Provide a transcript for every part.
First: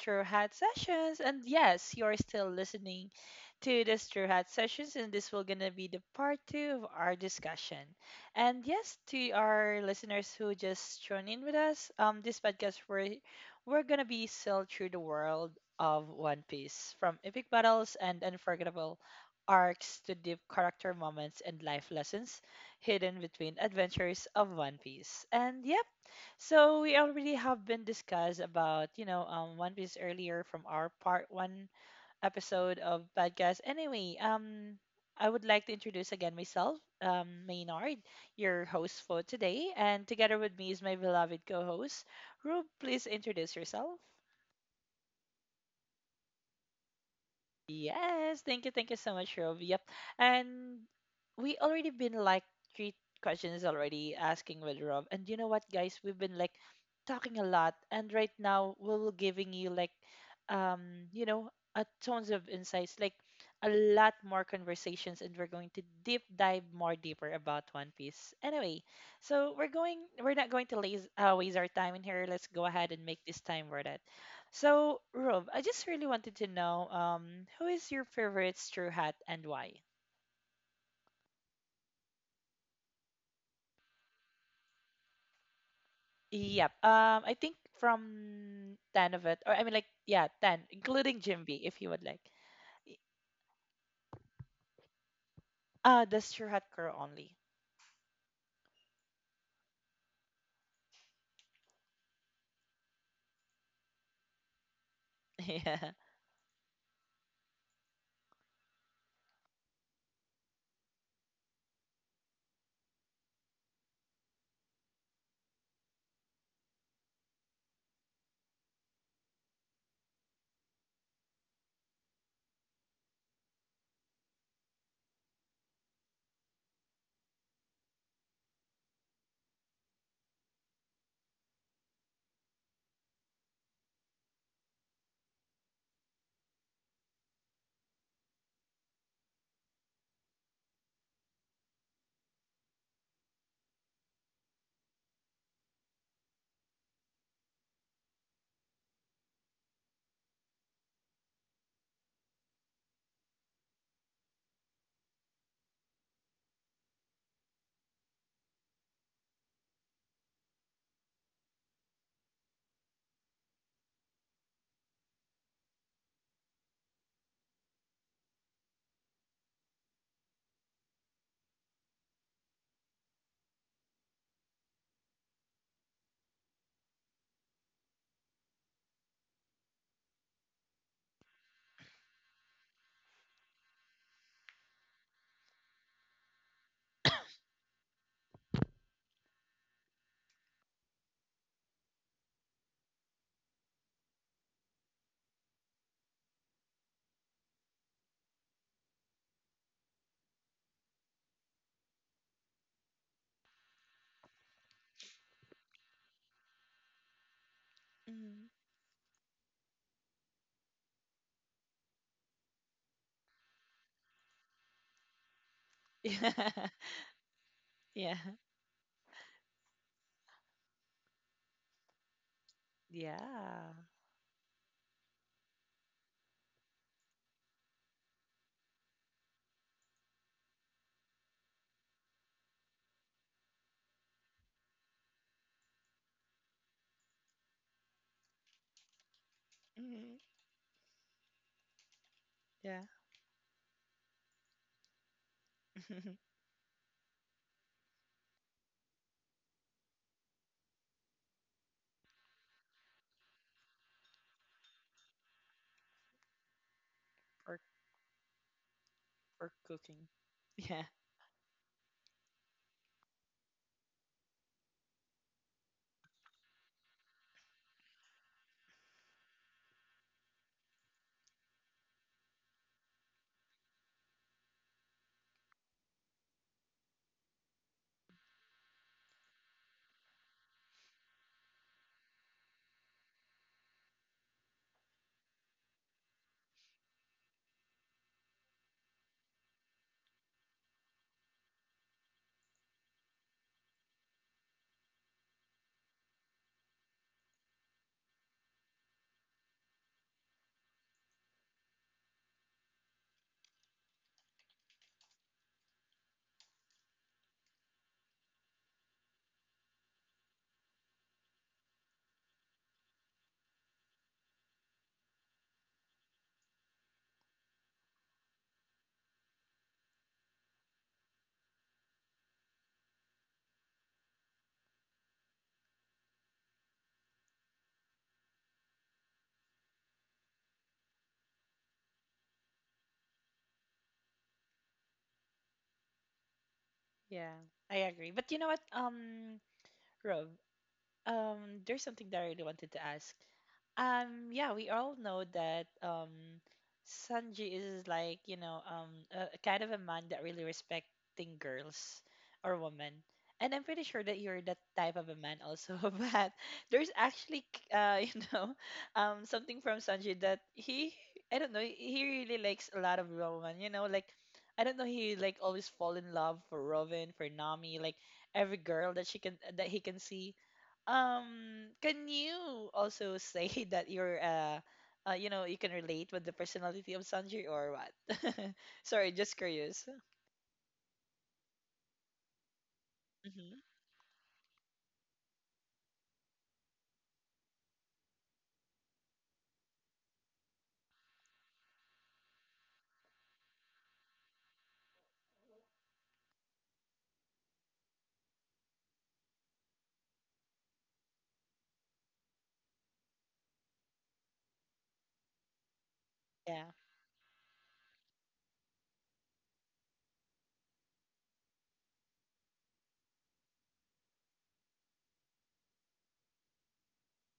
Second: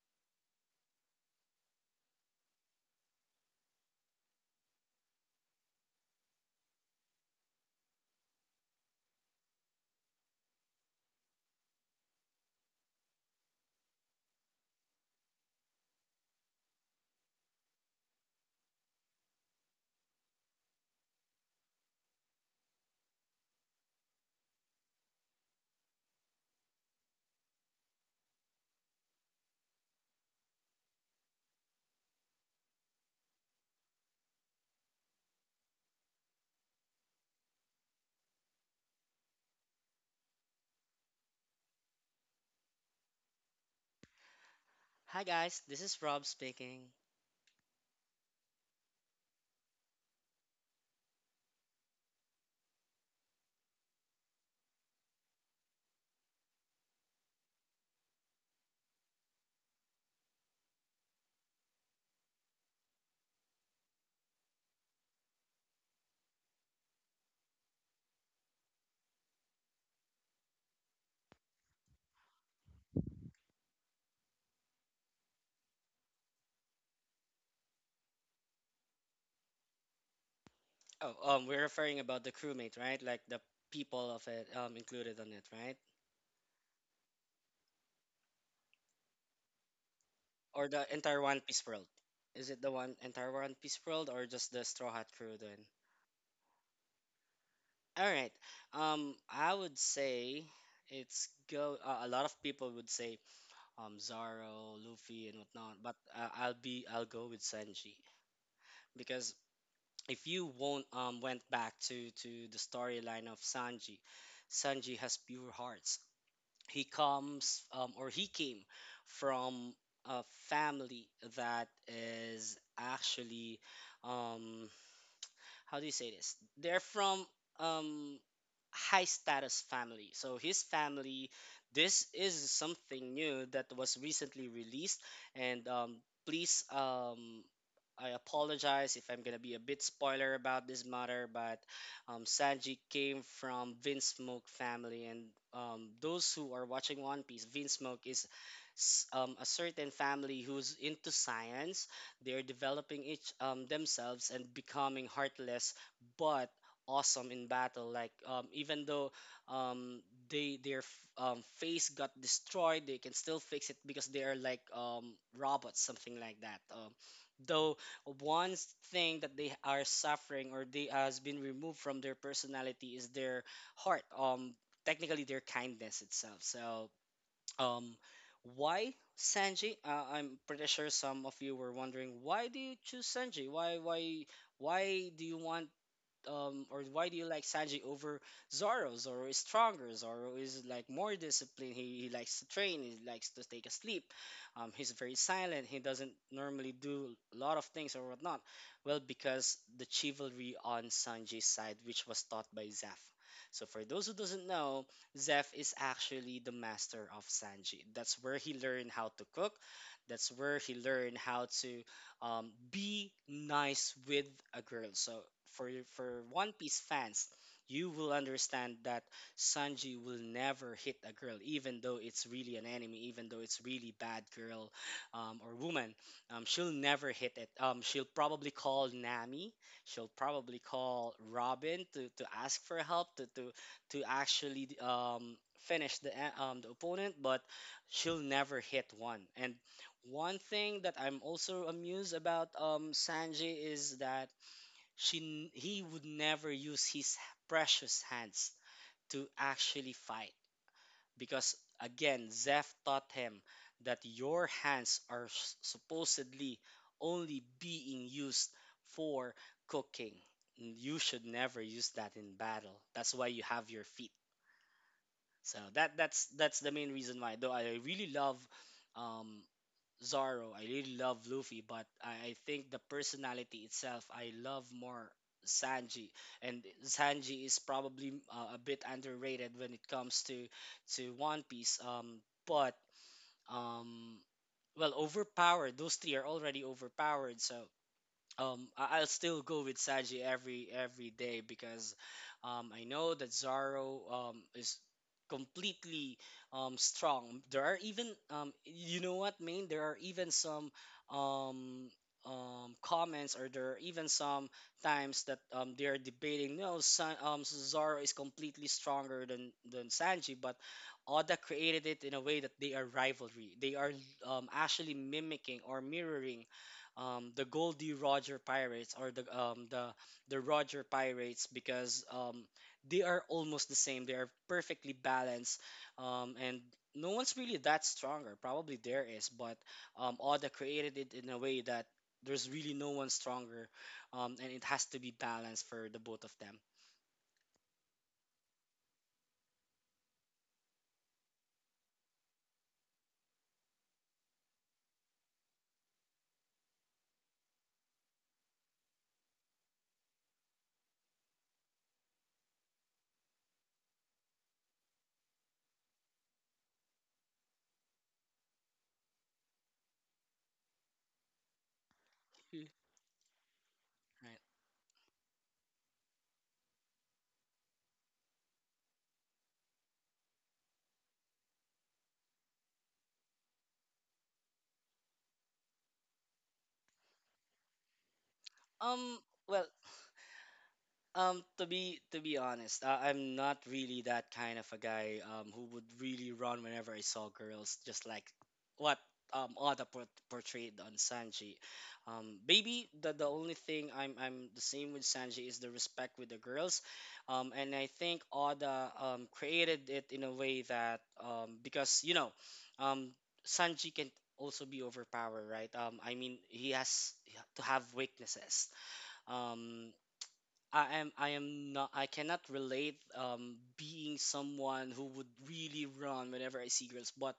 Straw Hat Sessions. And yes, you're still listening to the Straw Hat Sessions, and this will gonna be the part two of our discussion. And yes, to our listeners who just tuned in with us, this podcast we're gonna be sailed through the world of One Piece, from epic battles and unforgettable arcs to deep character moments and life lessons hidden between adventures of One Piece. And yep. So we already have been discussed about, you know, One Piece earlier from our part one episode of podcast. Anyway, I would like to introduce again myself, Maynard, your host for today, and together with me is my beloved co-host. Rube, please introduce yourself. Hi guys, this is Rob speaking. Yes, thank you so much, Rob. Yep, and we already been like three questions already asking with Rob, and you know what, guys, we've been like talking a lot, and right now we will giving you like, um, you know, a tons of insights, like a lot more conversations, and we're going to deep dive more deeper about One Piece. Anyway, so we're not going to laze, waste our time in here. Let's go ahead and make this time worth it. So, Rob, I just really wanted to know who is your favorite Straw Hat and why? Oh, we're referring about the crewmate, right? Like the people of it, included on it, right? Yep. I think from 10 of it, or I mean, like, yeah, 10, Or the including entire One Jimby, Piece if you world? would like. Is it the one Y- entire One Piece world, or just the Straw Hat crew? Then, the Straw Hat girl only. all right. I would say it's go. A lot of people would say, Zoro, Luffy, and whatnot. Yeah. But I'll go with Sanji because if you won't, went back to the storyline of Sanji. Sanji has pure hearts. He comes or he came from a family that is actually um, how do you say this? They're from um high status family. So his family, this is something new that was recently released, and please. I apologize if I'm gonna be a bit spoiler about this matter, but Sanji came from Vinsmoke family, and those who are watching One Piece, Vinsmoke is a certain family who's into science. They're developing each themselves and becoming heartless, but awesome in battle. Like even though um, they their face got destroyed, they can still fix it because they are like robots, something like that. Though one thing that they are suffering or they has been removed from their personality is their heart. Technically their kindness itself. So um, why Sanji? I'm pretty sure some of you were wondering, why do you choose Sanji? Why do you want or why do you like Sanji over Zoro? Zoro is stronger. Zoro is like more disciplined. He likes to train. He likes to take a sleep. He's very silent. He doesn't normally do a lot of things or whatnot. Well, because the chivalry on Sanji's side, which was taught by Zeph. So for those who doesn't know, Zeph is actually the master of Sanji. That's where Mm. he learned how to cook. That's where he learned how to be nice with a girl. So for for One Yeah. Piece fans, you will Yeah. understand that Sanji will never hit a girl, even though it's really an enemy, even though it's Yeah. really bad girl or woman. She'll never hit it. She'll probably call Nami. She'll probably call Robin to ask for help to actually finish the opponent, but she'll never hit one. And Mhm. one thing that I'm also amused about Yeah. Sanjay is that he would never use his precious hands to actually fight because again Zeph taught him that your hands are supposedly only For, being used for for cooking. cooking. Yeah. You should never use that in battle. That's why you have your feet. So that's the main reason why. Though I really love um, Zoro. I really love Luffy, but I think the personality itself, I love more Sanji. And Sanji is probably a bit underrated when it comes to One Piece. But um, well, overpowered. Those three are already overpowered, so I'll still go with Saji every day because I know that Zaro is completely strong. There are even you know what, Main? There are even some um, comments, or there are even some times that they are debating. No, San, Zaro is completely stronger than Sanji, but Oda created it in a way that they are rivalry. They are actually mimicking or mirroring the Goldie Roger Pirates or the Roger Pirates because they are almost the same. They are perfectly balanced, and no one's really that stronger. Probably there is, but Oda created it in a way that there's really no one stronger, and it has to be balanced for the both of them. Yeah. I agree. But you know what, Rob, there's something that I really wanted to ask. Yeah, we all know that Sanji is like, you know, a kind of a man that really respecting girls or women. And I'm pretty sure that you're that type of a man also. But there's actually, you know, something from Sanji. I don't know, he really likes a lot of women. You know, like, Right. I don't know, he like always fall in love for Robin, for Nami, like every girl that she can that he can see. Can you also say that you know, you can relate with the personality of Sanji or what? Sorry, Um. just Well, curious. to be honest, I'm not Hmm. really that kind of a guy who would really run whenever I saw girls, just like what Oda portrayed on Sanji. Maybe the only thing I'm the same with Sanji is the respect with the girls, and I think Oda created it in a way that because you know, um Sanji can also be overpowered, right? I mean Yeah. he has to have weaknesses. Um, I am not I cannot relate being someone who would really run whenever I see girls, but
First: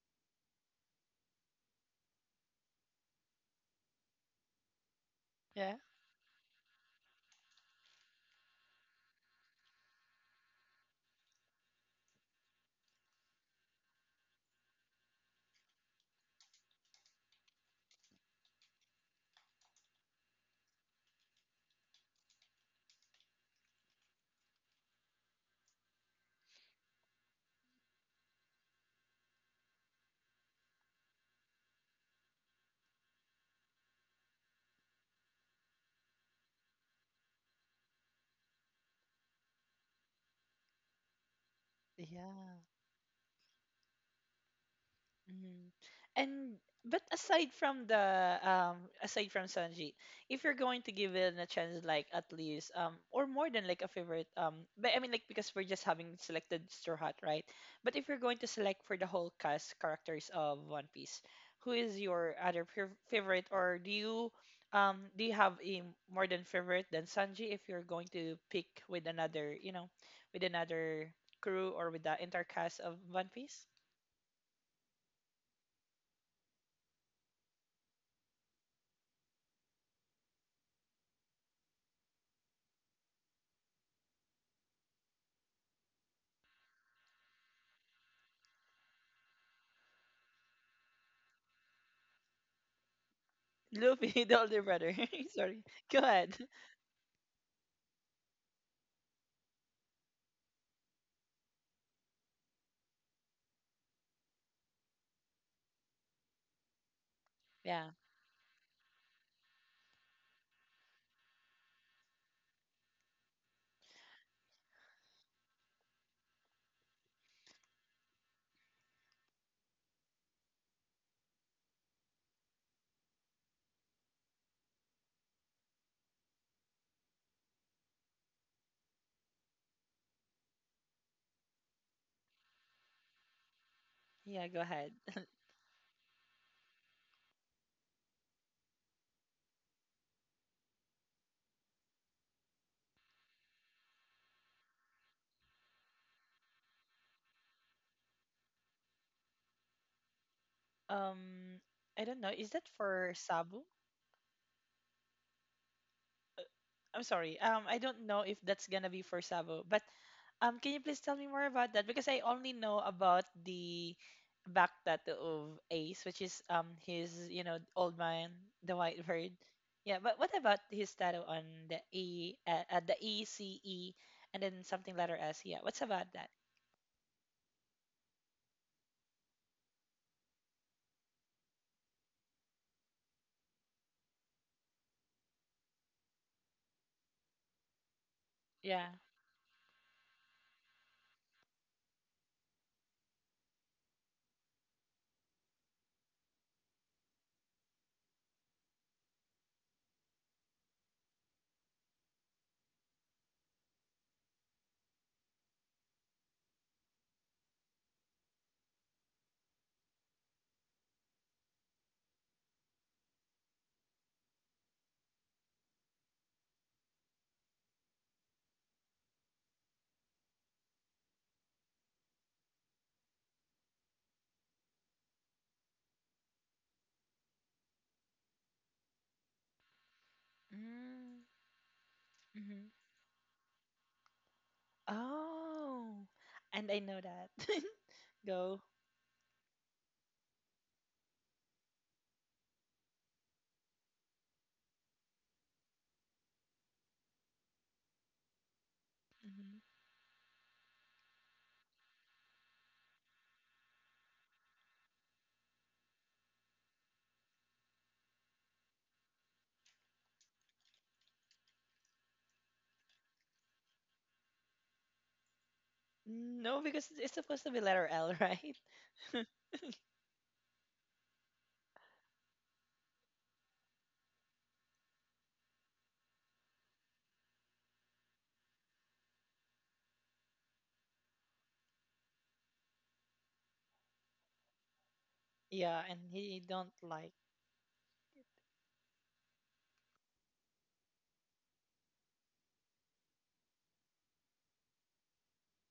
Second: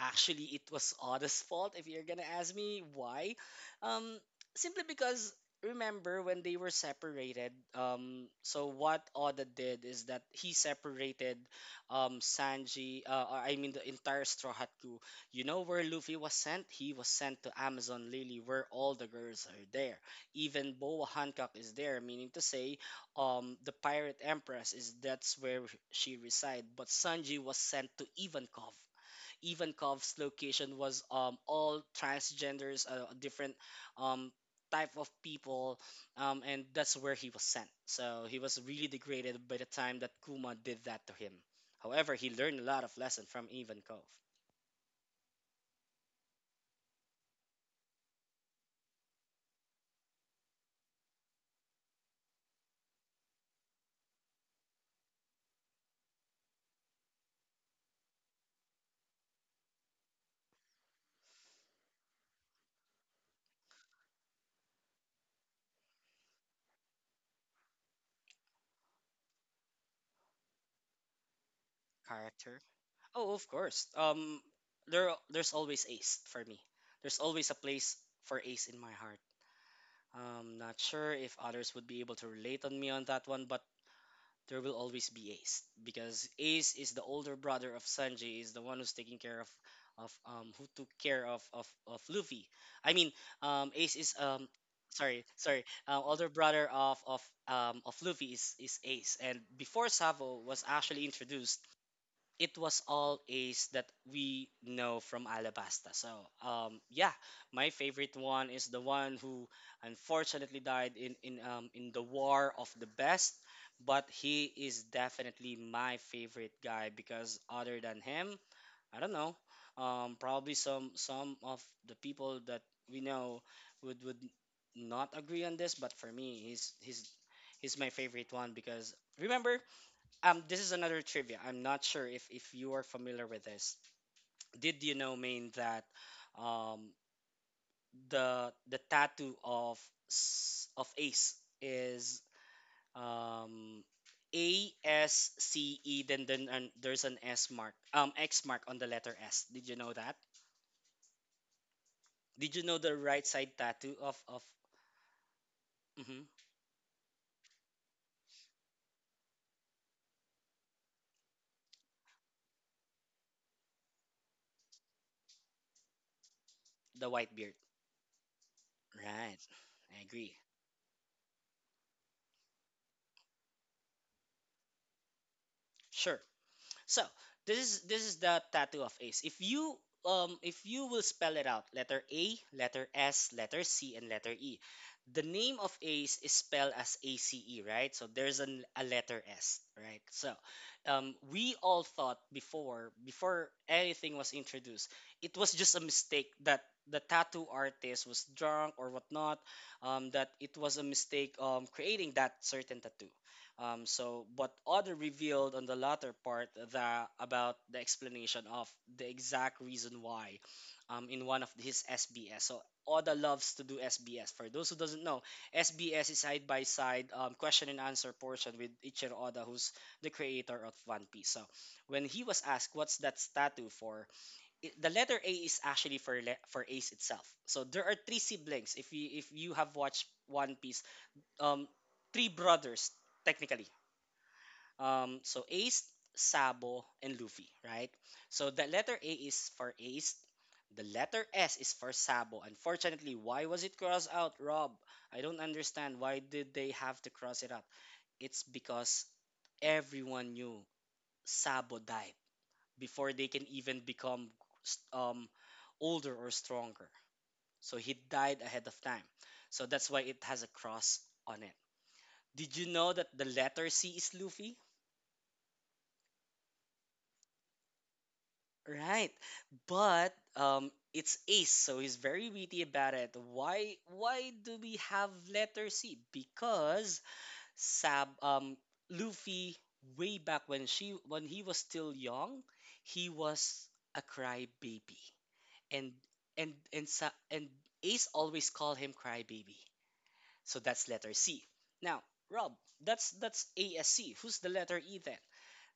actually it was Oda's fault if you're gonna ask me why. Um simply because, Yeah. remember when they were separated, so what Oda did is that he separated Sanji I mean the entire Straw Hat crew. You know where Luffy was sent? He was sent to Amazon Lily where all the girls are there, even Boa Hancock is there, meaning to say, the pirate empress is that's where she reside. But Sanji was sent to Ivankov. Ivankov's location was all transgenders, different um, type of people, and that's where he was sent. So he was really degraded by the time that Kuma did that to him. However, he Yeah. learned a lot of lesson from Ivankov Mhm. And but aside from the aside from Sanji, if you're going to give it a chance, like at least or more than like a favorite but I mean like because we're just having selected Straw Hat, right? But if you're going to select for the whole cast characters of One Piece, who is your other favorite, or do you have a more than favorite than Sanji if you're going to pick with another you know with another crew or with the entire character. cast of One Oh, of Piece? course. There's always Ace for me. There's always a place for Ace in my heart. Not sure if others would be able to relate on me on that one, but there will always be Ace because Ace is the older brother of Sanji, is the one who's taking care of who took care of Luffy. I mean, Ace is Luffy, the older brother. sorry Sorry. sorry Go older ahead. brother of of Luffy is Ace, and before Savo was actually introduced, it was all Ace that we know from Alabasta. So, yeah, my Yeah. favorite one is the one who unfortunately died in the War of the Best, but he is definitely my favorite guy because other than him, I don't know, probably some of the people that we know would not agree on this, but for me, he's my favorite one because remember this is another trivia. I'm not sure if you are familiar with this. Yeah, go Did ahead. you know, Maine, that um, the tattoo of of Ace is um, ASCE, then and there's an S mark, X mark on the letter S. Did you know that? Um, I don't know. Is Did you that know the for right side Sabu? tattoo of mhm, Uh, I'm sorry. I don't know if that's gonna be for Sabu, but can you please tell me more about that? Because I only know about the back tattoo of Ace, which is the his, white you beard? know, old man, the white bird. Right, I Yeah, but what agree. about his tattoo on the E C E and then something letter S? Yeah. What's about Sure. that? So this is the tattoo of ace. If you will spell it out, letter A, letter S, letter C, and letter E. The name of ace is spelled as ACE, right? So there's an, a Yeah. letter S, right? So we all thought before anything was introduced, it was just a mistake that the tattoo artist was drunk or whatnot, that it was a mistake creating that certain tattoo. So, but Otter revealed on the latter part that about the explanation of the exact reason why, in one of his SBS. So Oda loves to do SBS. For those who doesn't know, SBS is side by side question and answer portion with Ichiro Oda, who's the creator of One Piece. So when he was asked what's that statue for, it, the letter A is actually for Ace itself. So there are three siblings. If you have watched One Piece, um, three Mm-hmm. brothers technically, so Ace, Oh, and I Sabo, know and Luffy, that. right? So Go. the letter A is for Ace. The letter S is for Sabo. Unfortunately, why was it crossed out, Rob? I don't understand. Why did they have to cross it out? It's because Mhm. everyone knew Sabo died before they can even become um, older or stronger. So he died ahead of time. So that's why it has a cross on it. Did you know that the letter C is Luffy? No, because it's supposed to be letter L, right? Right. But it's Ace, so he's very witty about it. Why do we have letter C? Because Sab Luffy way back when she when he was still young, he was a crybaby. Yeah, And and he and don't and Sa- like. and Ace always called him crybaby. So that's letter C. Now, Rob, that's ASC. Who's the letter E then?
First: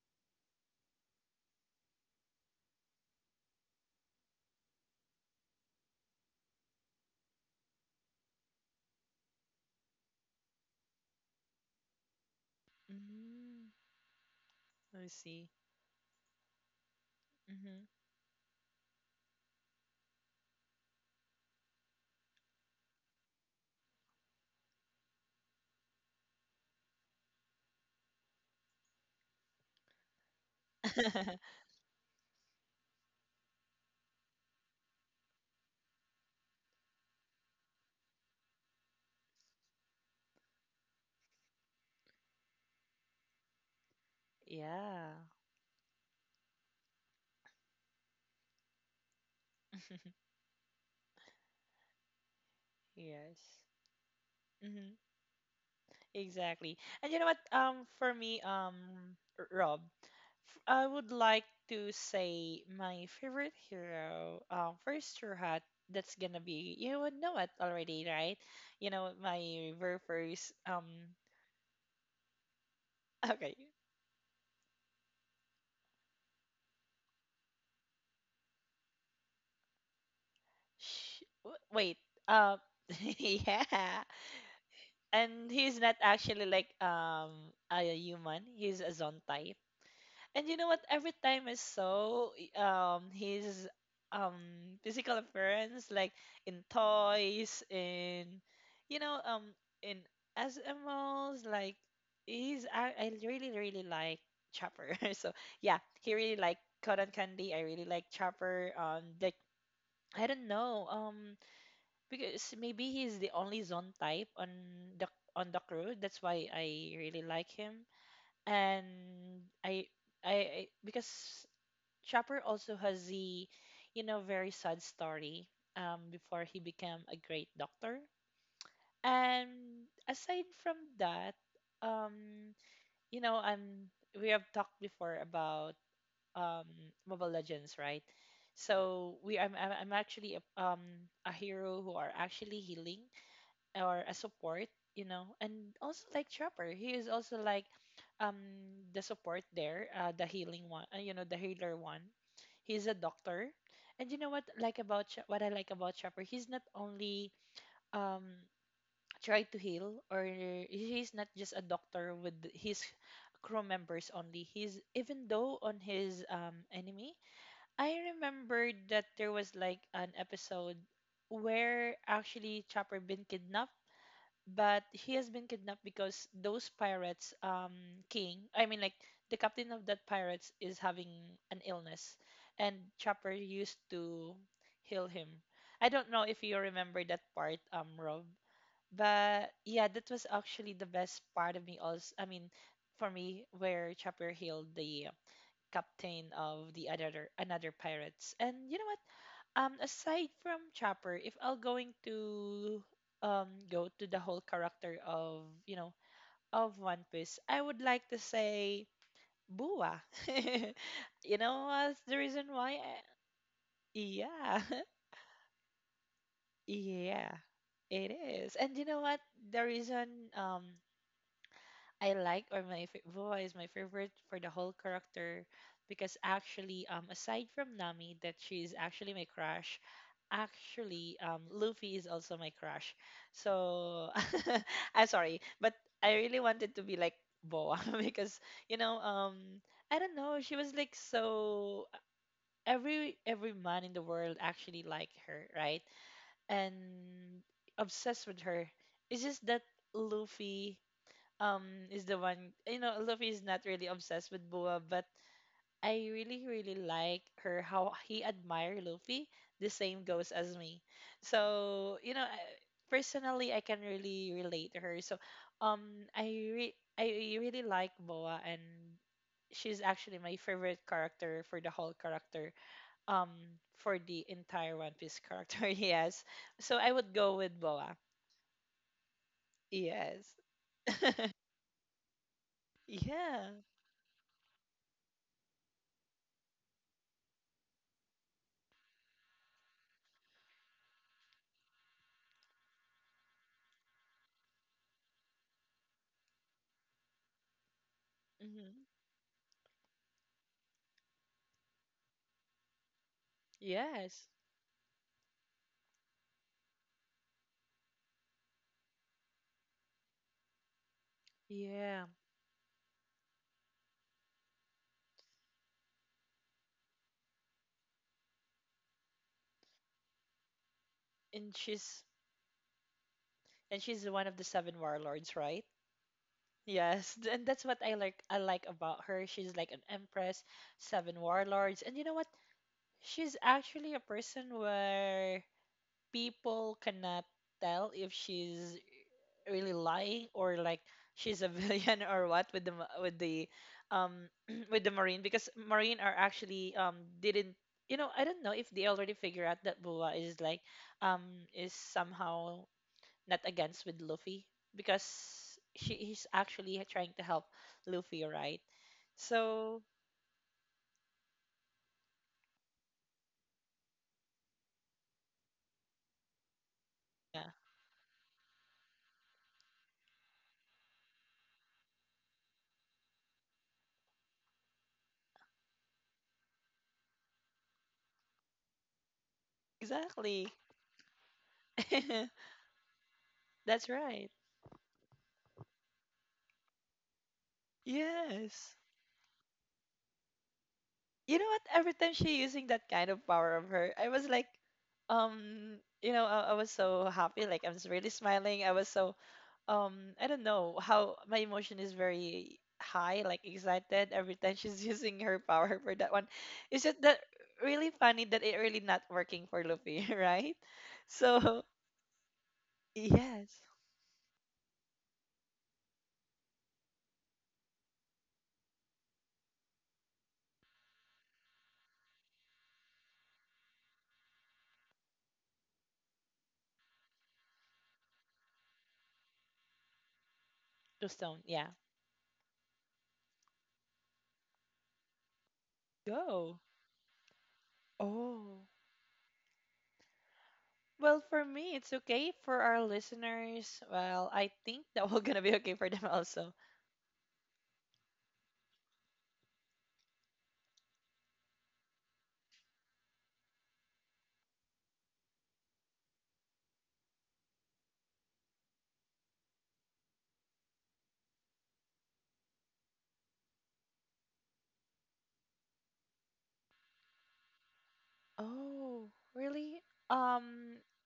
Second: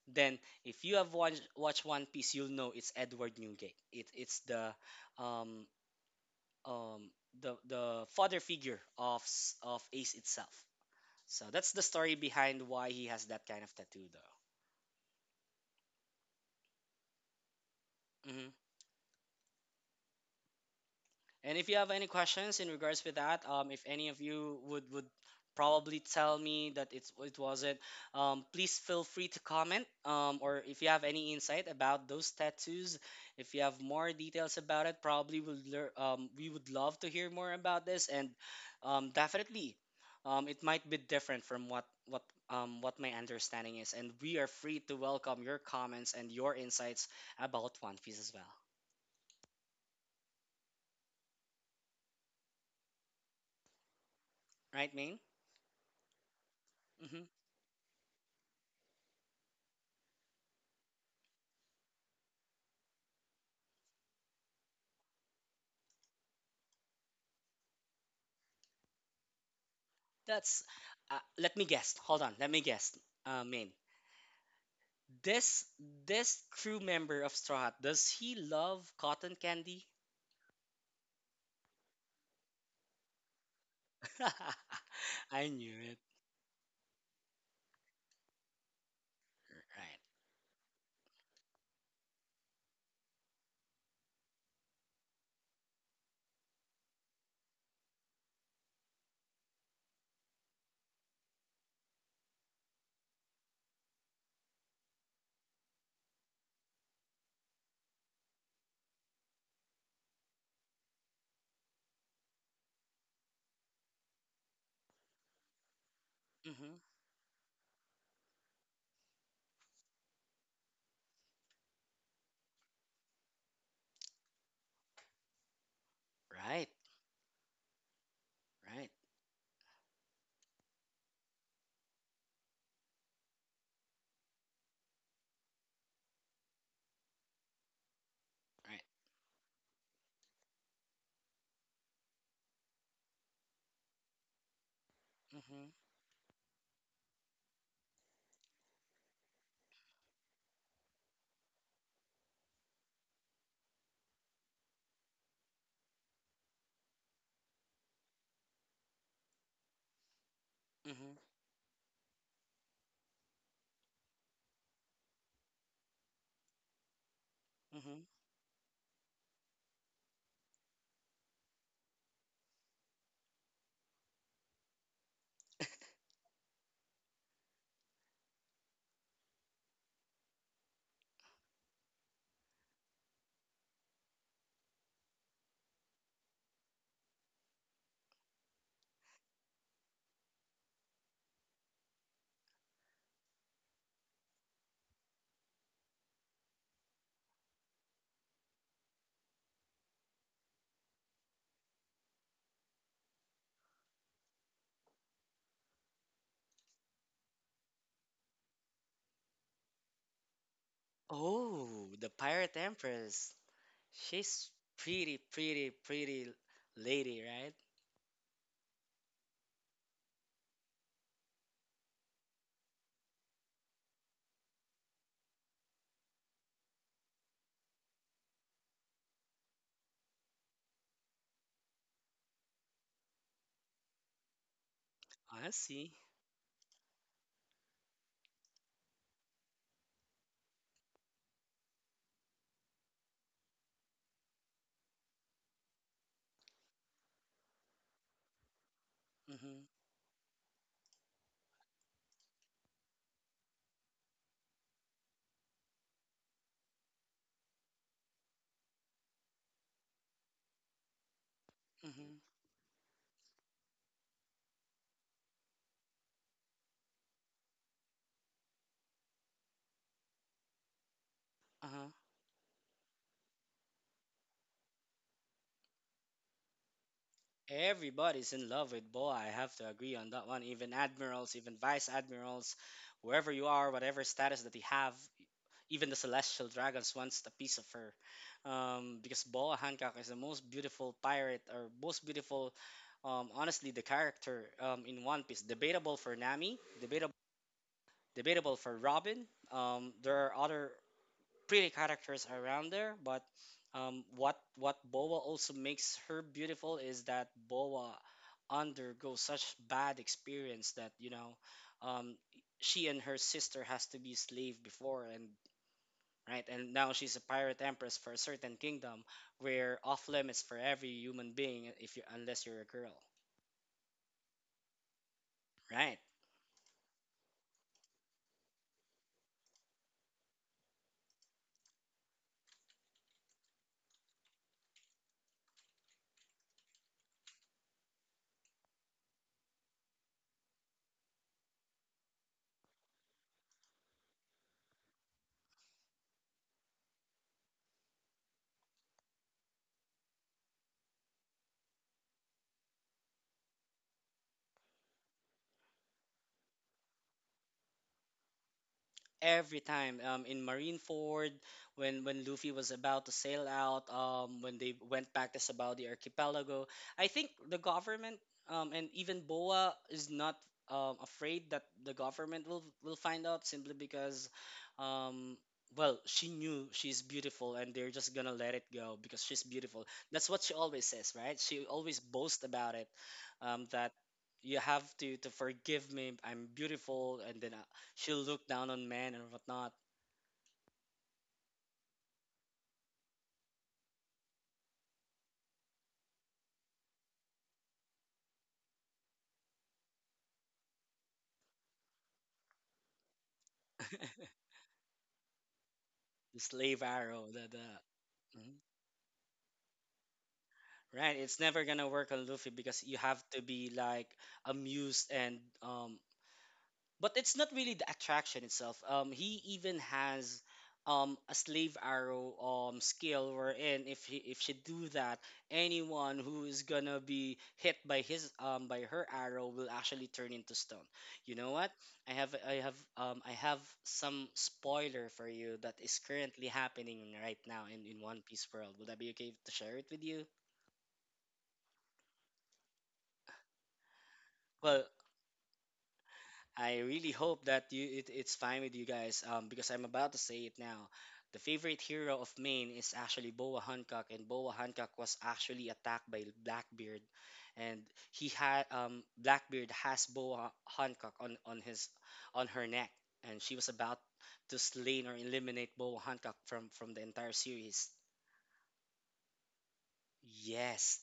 Then, if you have watched One Piece, you'll know it's Edward Newgate. It's the um, um, the father figure of Ace itself. So that's the story behind why he has that kind Mm, of tattoo, though. I see. Hmm. Mm-hmm. And if you have any questions in regards with that, if any of you would probably tell me that it wasn't, please feel free to comment. Or if you have any insight about those tattoos, if you have more details about it, we would love to hear more about this. And definitely, it might be different from what my understanding is. And we are free to Yeah. welcome your comments and your insights about One Piece as well. Yes. Right, Hmm. Main? Exactly. And you know hmm what? For me, Rob, I would like to say my favorite hero, first straw hat. That's gonna be you would know it already, right? You know my very first That's Let me guess. Hold on, let me guess. Okay, Main. This this crew member of Straw Hat, does he love cotton candy? Wait. Um, yeah. And I knew he's not it. actually like a human. He's a Zontai. Right. And you know what? Every time I saw his um physical appearance, like in toys, in you know um in SMOs, like I really really like Chopper. So yeah, he really like Cotton Candy. I really like Chopper. Like I don't know because maybe he's the only zone type the on the crew. That's why Mm-hmm. I really like him. And I because Chopper also has the, you know, very sad story before he Right. became a great doctor. Right. And aside from that, um, you know, I'm we have talked before about um, Mobile Legends, right? Right. So we, I'm actually a hero who are actually healing or a support, you know, and Mm-hmm. also like Trapper, he is also like um the support there, the healing one, you know, the healer one. He's a doctor, and you know what like about what I like about Trapper, he's not only um try to heal or he's Mm-hmm. not just a doctor with his crew members only. He's even though on his enemy, I Mm-hmm. remember that there was like an episode where actually Chopper been kidnapped but he has been kidnapped because those pirates king I mean like the captain of that pirates is having an illness and Chopper used to heal him. I don't know if you remember that part Rob, but yeah that was actually the best part of me also. I mean, for me where Chopper healed the captain of the other another pirates. And you know what, aside from Chopper, if I'll going to go to the whole character of you know of One Piece, I would like to say Bua. You know Oh, what's the the reason pirate why? Empress. She's Yeah, pretty, pretty, pretty lady, yeah, right? it is. And you know what? The reason um I like or my Bua is my favorite for the whole character because actually aside from Nami that she's actually my crush, actually, Luffy is also my crush. So I'm sorry, I but see. I really wanted to be like Boa because you know, I don't know, she was like so every man in the world actually liked her, right? And obsessed with her. It's just that Mm-hmm. Luffy is the one you know, Luffy is not really obsessed with Boa, but I really, really like her how he admire Luffy. The same goes as me. So you Mm-hmm. know, personally, I can really relate to her. So, um, I I really like Boa, and she's actually my favorite character for the Uh-huh. whole character. Um, for the entire One Piece character, yes. So I would go with Boa. Everybody's in love with Boa. I have to agree on that Yes. one. Even admirals, even vice admirals, wherever Yeah. you are, whatever status that you have, even the celestial dragons wants a piece of her. Because Boa Hancock is the most beautiful pirate, or most beautiful, honestly, the character, in One Piece. Debatable for Nami, debatable, debatable for Hmm. Robin. There are other pretty characters around there. But Yes. what Boa also makes her beautiful is that Boa undergoes such bad experience that, Yeah. um, she and her sister has to be slave before. And right, and now she's a pirate empress for a certain kingdom where off limits for every human And being, if you unless you're a girl. She's one of the seven warlords, right? Right. Yes, and that's what I like about her. She's like an empress, seven warlords, and you know what? She's actually a person where people cannot tell if she's really lying or like she's a villain or what with the with the um with the marine because marine are actually didn't you know I don't know if they already figure out that Bua is like um is somehow not against with Luffy because she is actually trying to help Luffy, right? Every So, time, in Marineford, when Luffy was about to sail out, when they went back to Sabao the archipelago, I think yeah, the government, and even Boa is not, afraid that the government will find out simply because, um, well, she knew she's beautiful and they're just gonna let it go because she's beautiful. That's what exactly. she always says, right, she always boasts about it, That's that right. you have to forgive me, I'm beautiful. And then she'll look down Yes. on men and whatnot. You know what? Every time she using that kind of power of her, I was like, you know, I was so happy. Like I was really smiling. I was so um I don't know how my emotion is very high, like excited every time she's using her power for that one. The It's slave just that arrow, the the. really funny that it Mhm. really not working for Luffy, right? Right, it's So never gonna work on Luffy because you have to yes, be like amused and but it's not really the attraction itself. He even has a slave arrow skill wherein if she do that, anyone who is gonna be hit by her arrow will actually turn into stone. to You stone, know yeah, what? I have some spoiler for you that is currently go. happening right now in One Piece Oh. world. Would that be okay to share it with you? Well, for me, it's okay. For our listeners, well, I think Well, that we're gonna be okay for them also. I really hope that it's fine with you guys, because I'm about to say it now. The favorite hero of Maine is actually Boa Hancock, and Boa Hancock was actually attacked by Blackbeard, and he had Blackbeard has Boa Hancock on her neck, and she was about to slay or eliminate Boa Hancock from the entire series. Oh, really? Um, Yes,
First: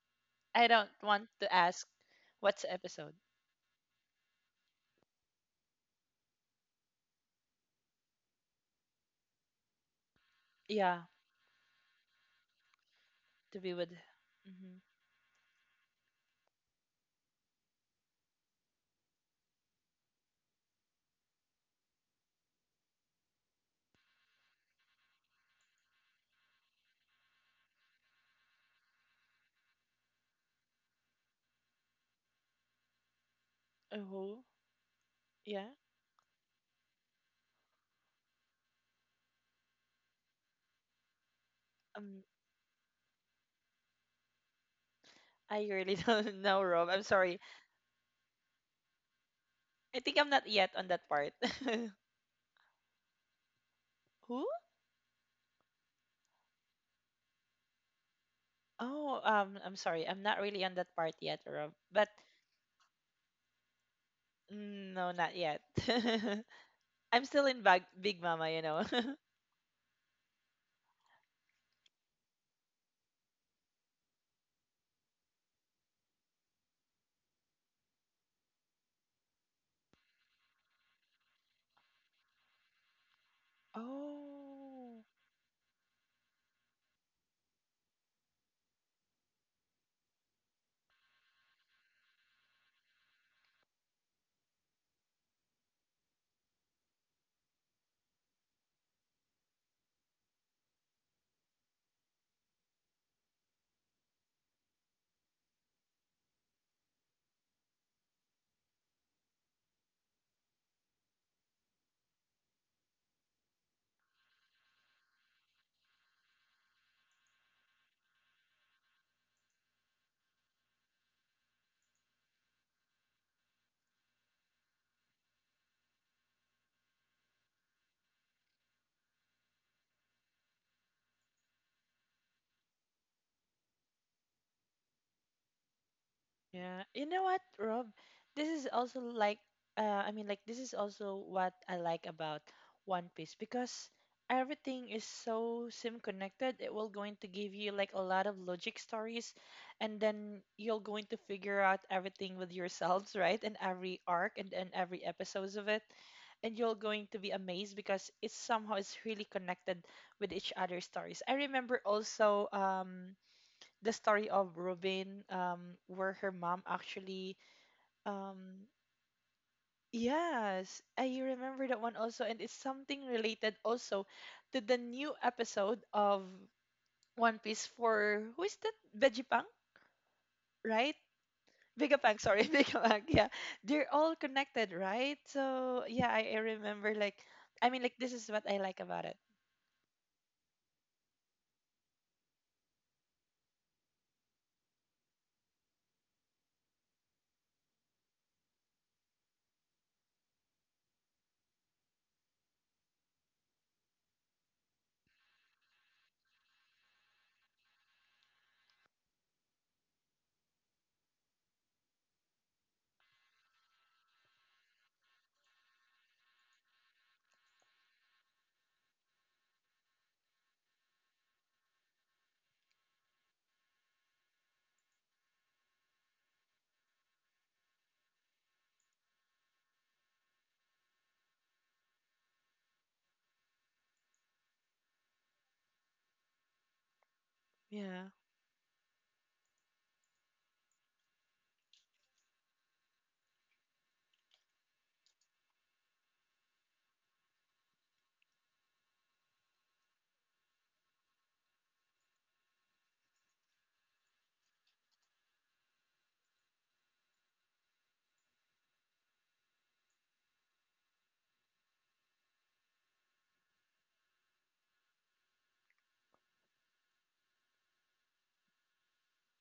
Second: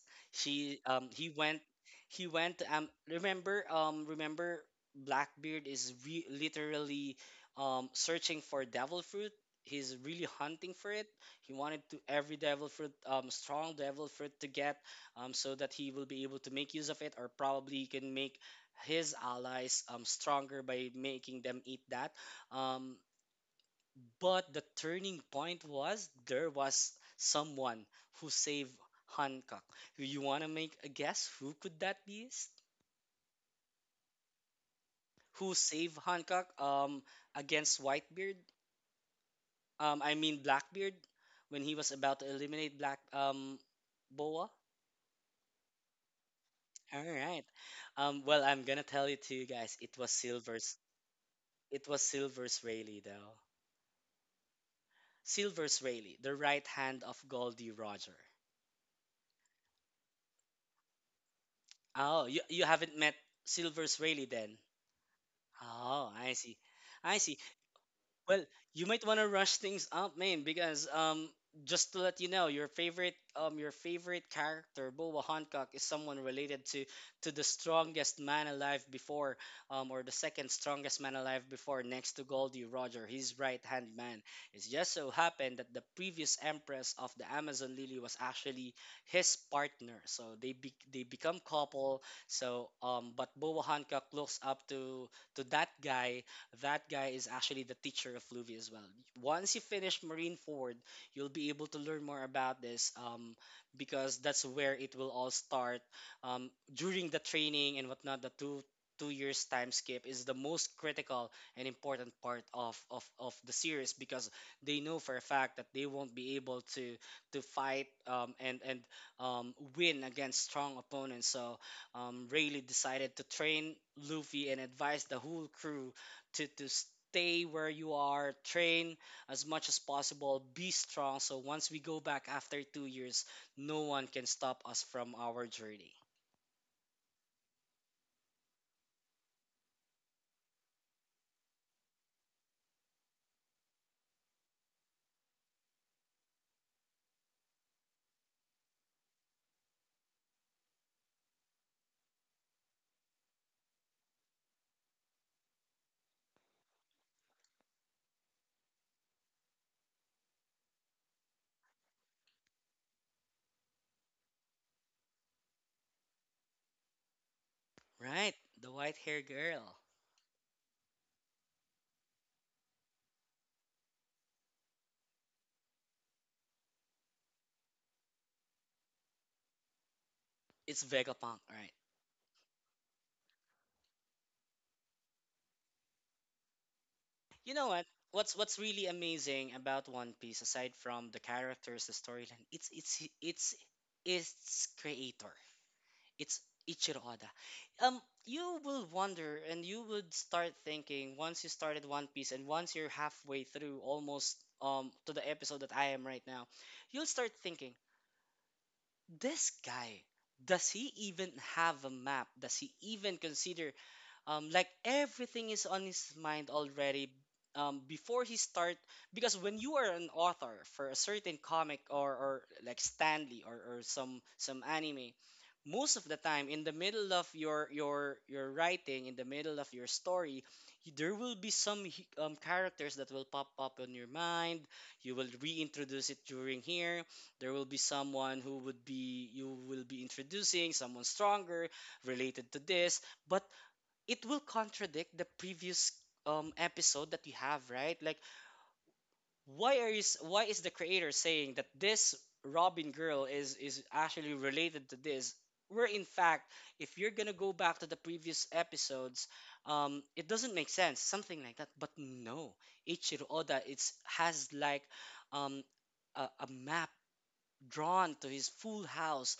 I she don't want he to went. ask what's the episode. Remember, Blackbeard is literally, searching for devil fruit. He's really hunting for Yeah, it. He wanted to every devil fruit, to be strong with. devil fruit to get, Mhm. So that he will be able to make use of it, or probably he can make his allies, stronger by making them eat that. Um but the turning point was, there was someone who saved Hancock. Do you want to make a guess who could that be? Oh, Who yeah. saved Hancock, against Whitebeard? I mean Blackbeard, when he was about Um, to eliminate Black Boa. I really don't know, Rob. I'm All sorry. right. Well, I'm going to tell it to you guys. I think I'm not yet on that part. It was Silver's Rayleigh though. Who? Silver's Rayleigh, the right hand of Goldie Roger. Oh, I'm sorry. I'm not really on that part yet, Rob. But Oh, you haven't met Silver's Rayleigh then. mm, no, not yet. Oh, I see. I I'm see. still in Big Well, Mama, you know. you might want to rush things up, man, because, just to let you know, your favorite character, Boba Hancock, is someone related to the strongest man alive before, or the second strongest man alive before, next to Goldie Roger, his right hand man. It just Oh. so happened that the previous Empress of the Amazon Lily was actually his partner, so they become couple. So, but Boba Hancock looks up to that guy. That guy is actually the teacher of Luffy as well. Once you finish Marine Ford, you'll be able to learn more about this, because that's where it will all start. During the training and whatnot, the two years time skip is the most critical and important part of the series because they know for a fact that they won't be able to fight, and win against strong opponents. So, Rayleigh decided to train Luffy and advise the whole crew to stay where you are, train as much as possible, be strong. So once we go back after 2 years, no one can stop us from our journey. Yeah, you know what, Rob? This is also like, this is also what I like about One Piece because everything is so sim connected. It will going to give you like a lot of logic stories, and then you're going to figure out everything with yourselves, right? And every arc and every episodes of it. And you're going to be amazed because it's somehow it's really connected with each other's stories. I remember also, the story of Robin, where her mom actually, Right? um, The white hair girl. yes, I remember that one also, and it's something related also to the new episode of One Piece for who is that? Vegapunk, It's right? Vegapunk, right? Vegapunk, sorry, Vegapunk. Yeah, they're all connected, right? So yeah, I remember, like, You know I mean, what? like, this is What's what what's I like really about it. amazing about One Piece, aside from the characters, the storyline, it's its creator. It's Ichiro Oda. You will wonder and you would start thinking once you started One Piece and once you're halfway through almost, to the episode that I am right now. You'll start thinking, this guy, does he even have a map? Does he even consider, like everything is on his mind already, before he start. Because when you are an author for a certain comic, or like stanley, or some anime, most of the time in the middle of your writing, in the middle of your story, there will be characters that will pop up on your mind. You will reintroduce it during here. There will be Yeah, someone, who would be you will be introducing someone stronger related to this, but it will contradict the previous, episode that you have, right, like, why are you s- why is the creator saying that this robin girl is actually related to this, where in fact, if you're gonna go back to the previous episodes, it doesn't make sense, something like that. But no, Ichiro Oda, it's has like, um a map drawn to his full house,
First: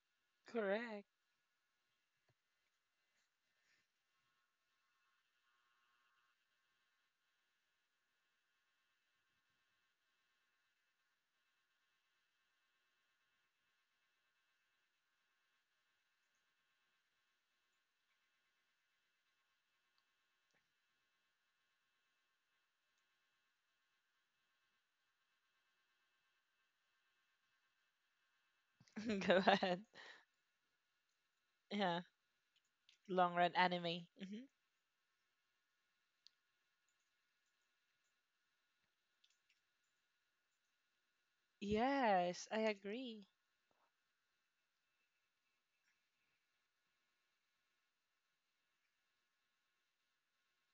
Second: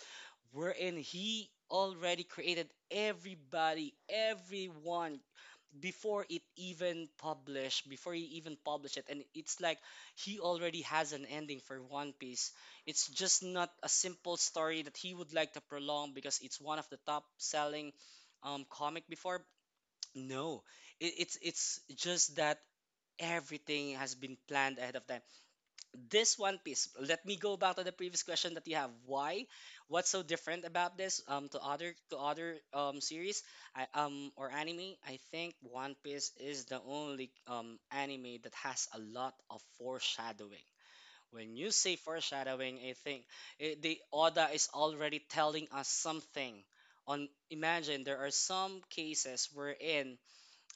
wherein correct. he already created everybody everyone before it even published, before he even published it. And it's like he already has an ending for One Piece. It's just not a simple story that he would like to prolong because it's one of the top selling, comic before. No, it's just that everything has been planned ahead of time, this One Piece. Let me go back to the previous question that you have. Go Why? ahead. What's so different about this, Yeah, to other, long series? run anime. Hmm. Or anime? I think One Piece is the only, anime that has a lot of foreshadowing. When you say Yes, I foreshadowing, I think, agree. The Oda is already telling us something. On Imagine there are some cases wherein,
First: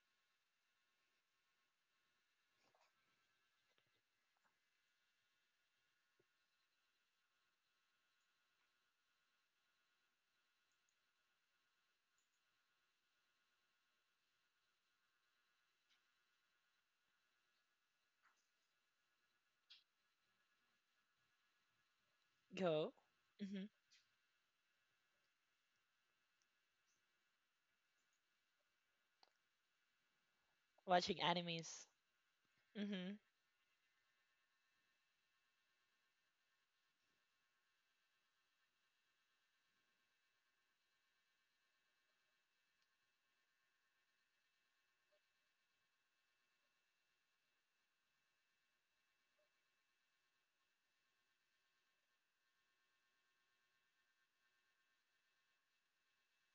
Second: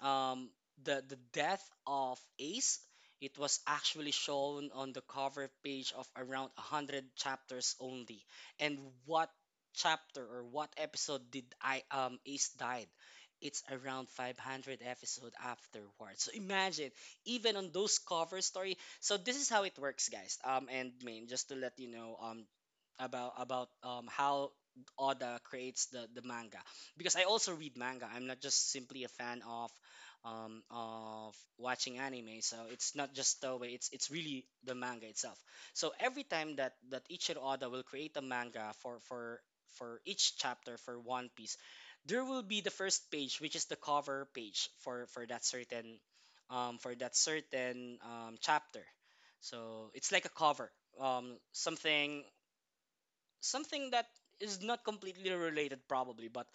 um, the death of Ace. It was actually shown on the cover page of around 100 chapters only. And what chapter or what episode did, I Ace died? It's around 500 episode afterwards. So imagine, even on those cover story. So this is how it works, guys. And main, just to let you know, Go. Hmm. about, how Oda creates the manga, because I also read manga. I'm not just simply a fan of, Watching of animes. watching anime. So it's not Hmm. just the way, it's really the manga itself. So every time that Ichiro Oda will create a manga for each chapter for One Piece, there will be the first page which is the cover page for that certain, for that certain, chapter. So it's like a cover, um, something something that is not completely related probably, but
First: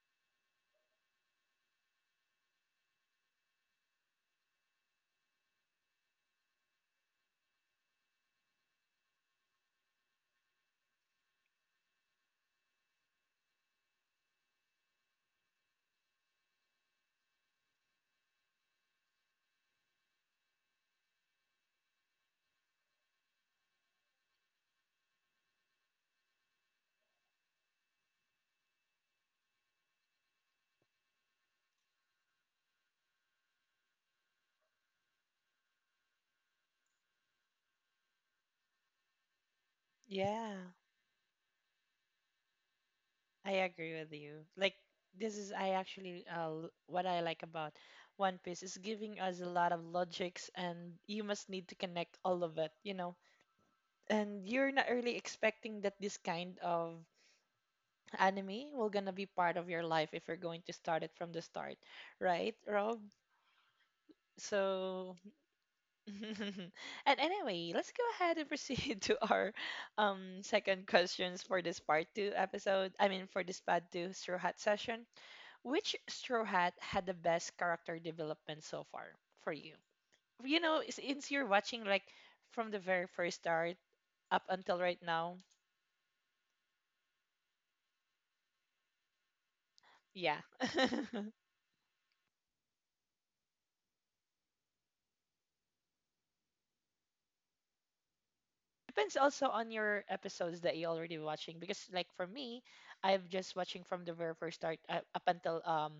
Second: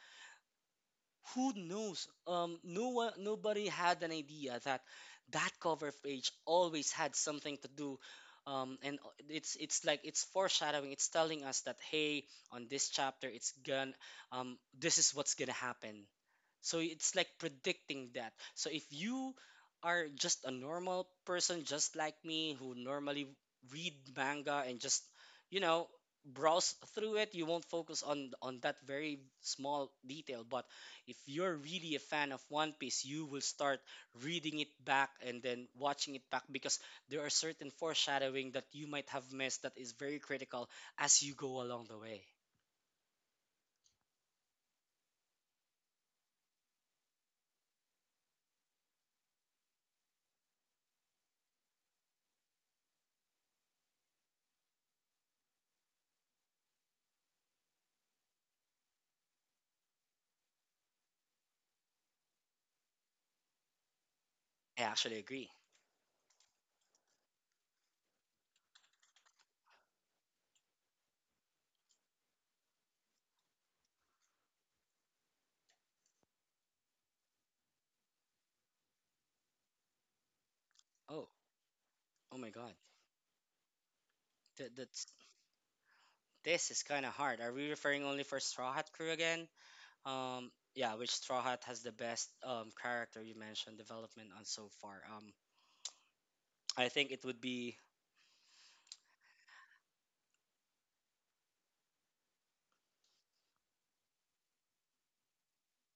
who knows, no one nobody had an idea that that cover page always had something to do, and it's like it's foreshadowing, it's telling us that, hey, on this chapter it's gonna, this is what's gonna happen. So it's like predicting that. So if you are just a normal person, just like me, who normally read manga and just, you know, browse through it, you won't focus on that very small detail. But if you're really a fan of One Piece, you will start reading it back and then watching it back because there are certain foreshadowing that you might have missed that is very Yeah, critical as you go along the way. I agree with you. Like, this is I actually what I like about One Piece is giving us a lot of logics, and you must need to connect all of it. And you're not really expecting that this kind of anime will gonna be part of your life if you're going to start it from the start, right, Rob? I So actually agree. and anyway, let's go ahead and proceed to our second questions for this part two episode. I mean, for this part two straw hat session. Which straw hat had the best character development so far for you? You know, since Oh, you're watching like oh my from God. the very first start up That, until that. right now, This is kind of hard. Are we referring only for Straw Hat crew again? yeah. Yeah, which Straw Hat has the best, character you mentioned development on so far? I think it would be, Depends also on your episodes that you're already watching because, like for me, I'm just watching from the very first start up until um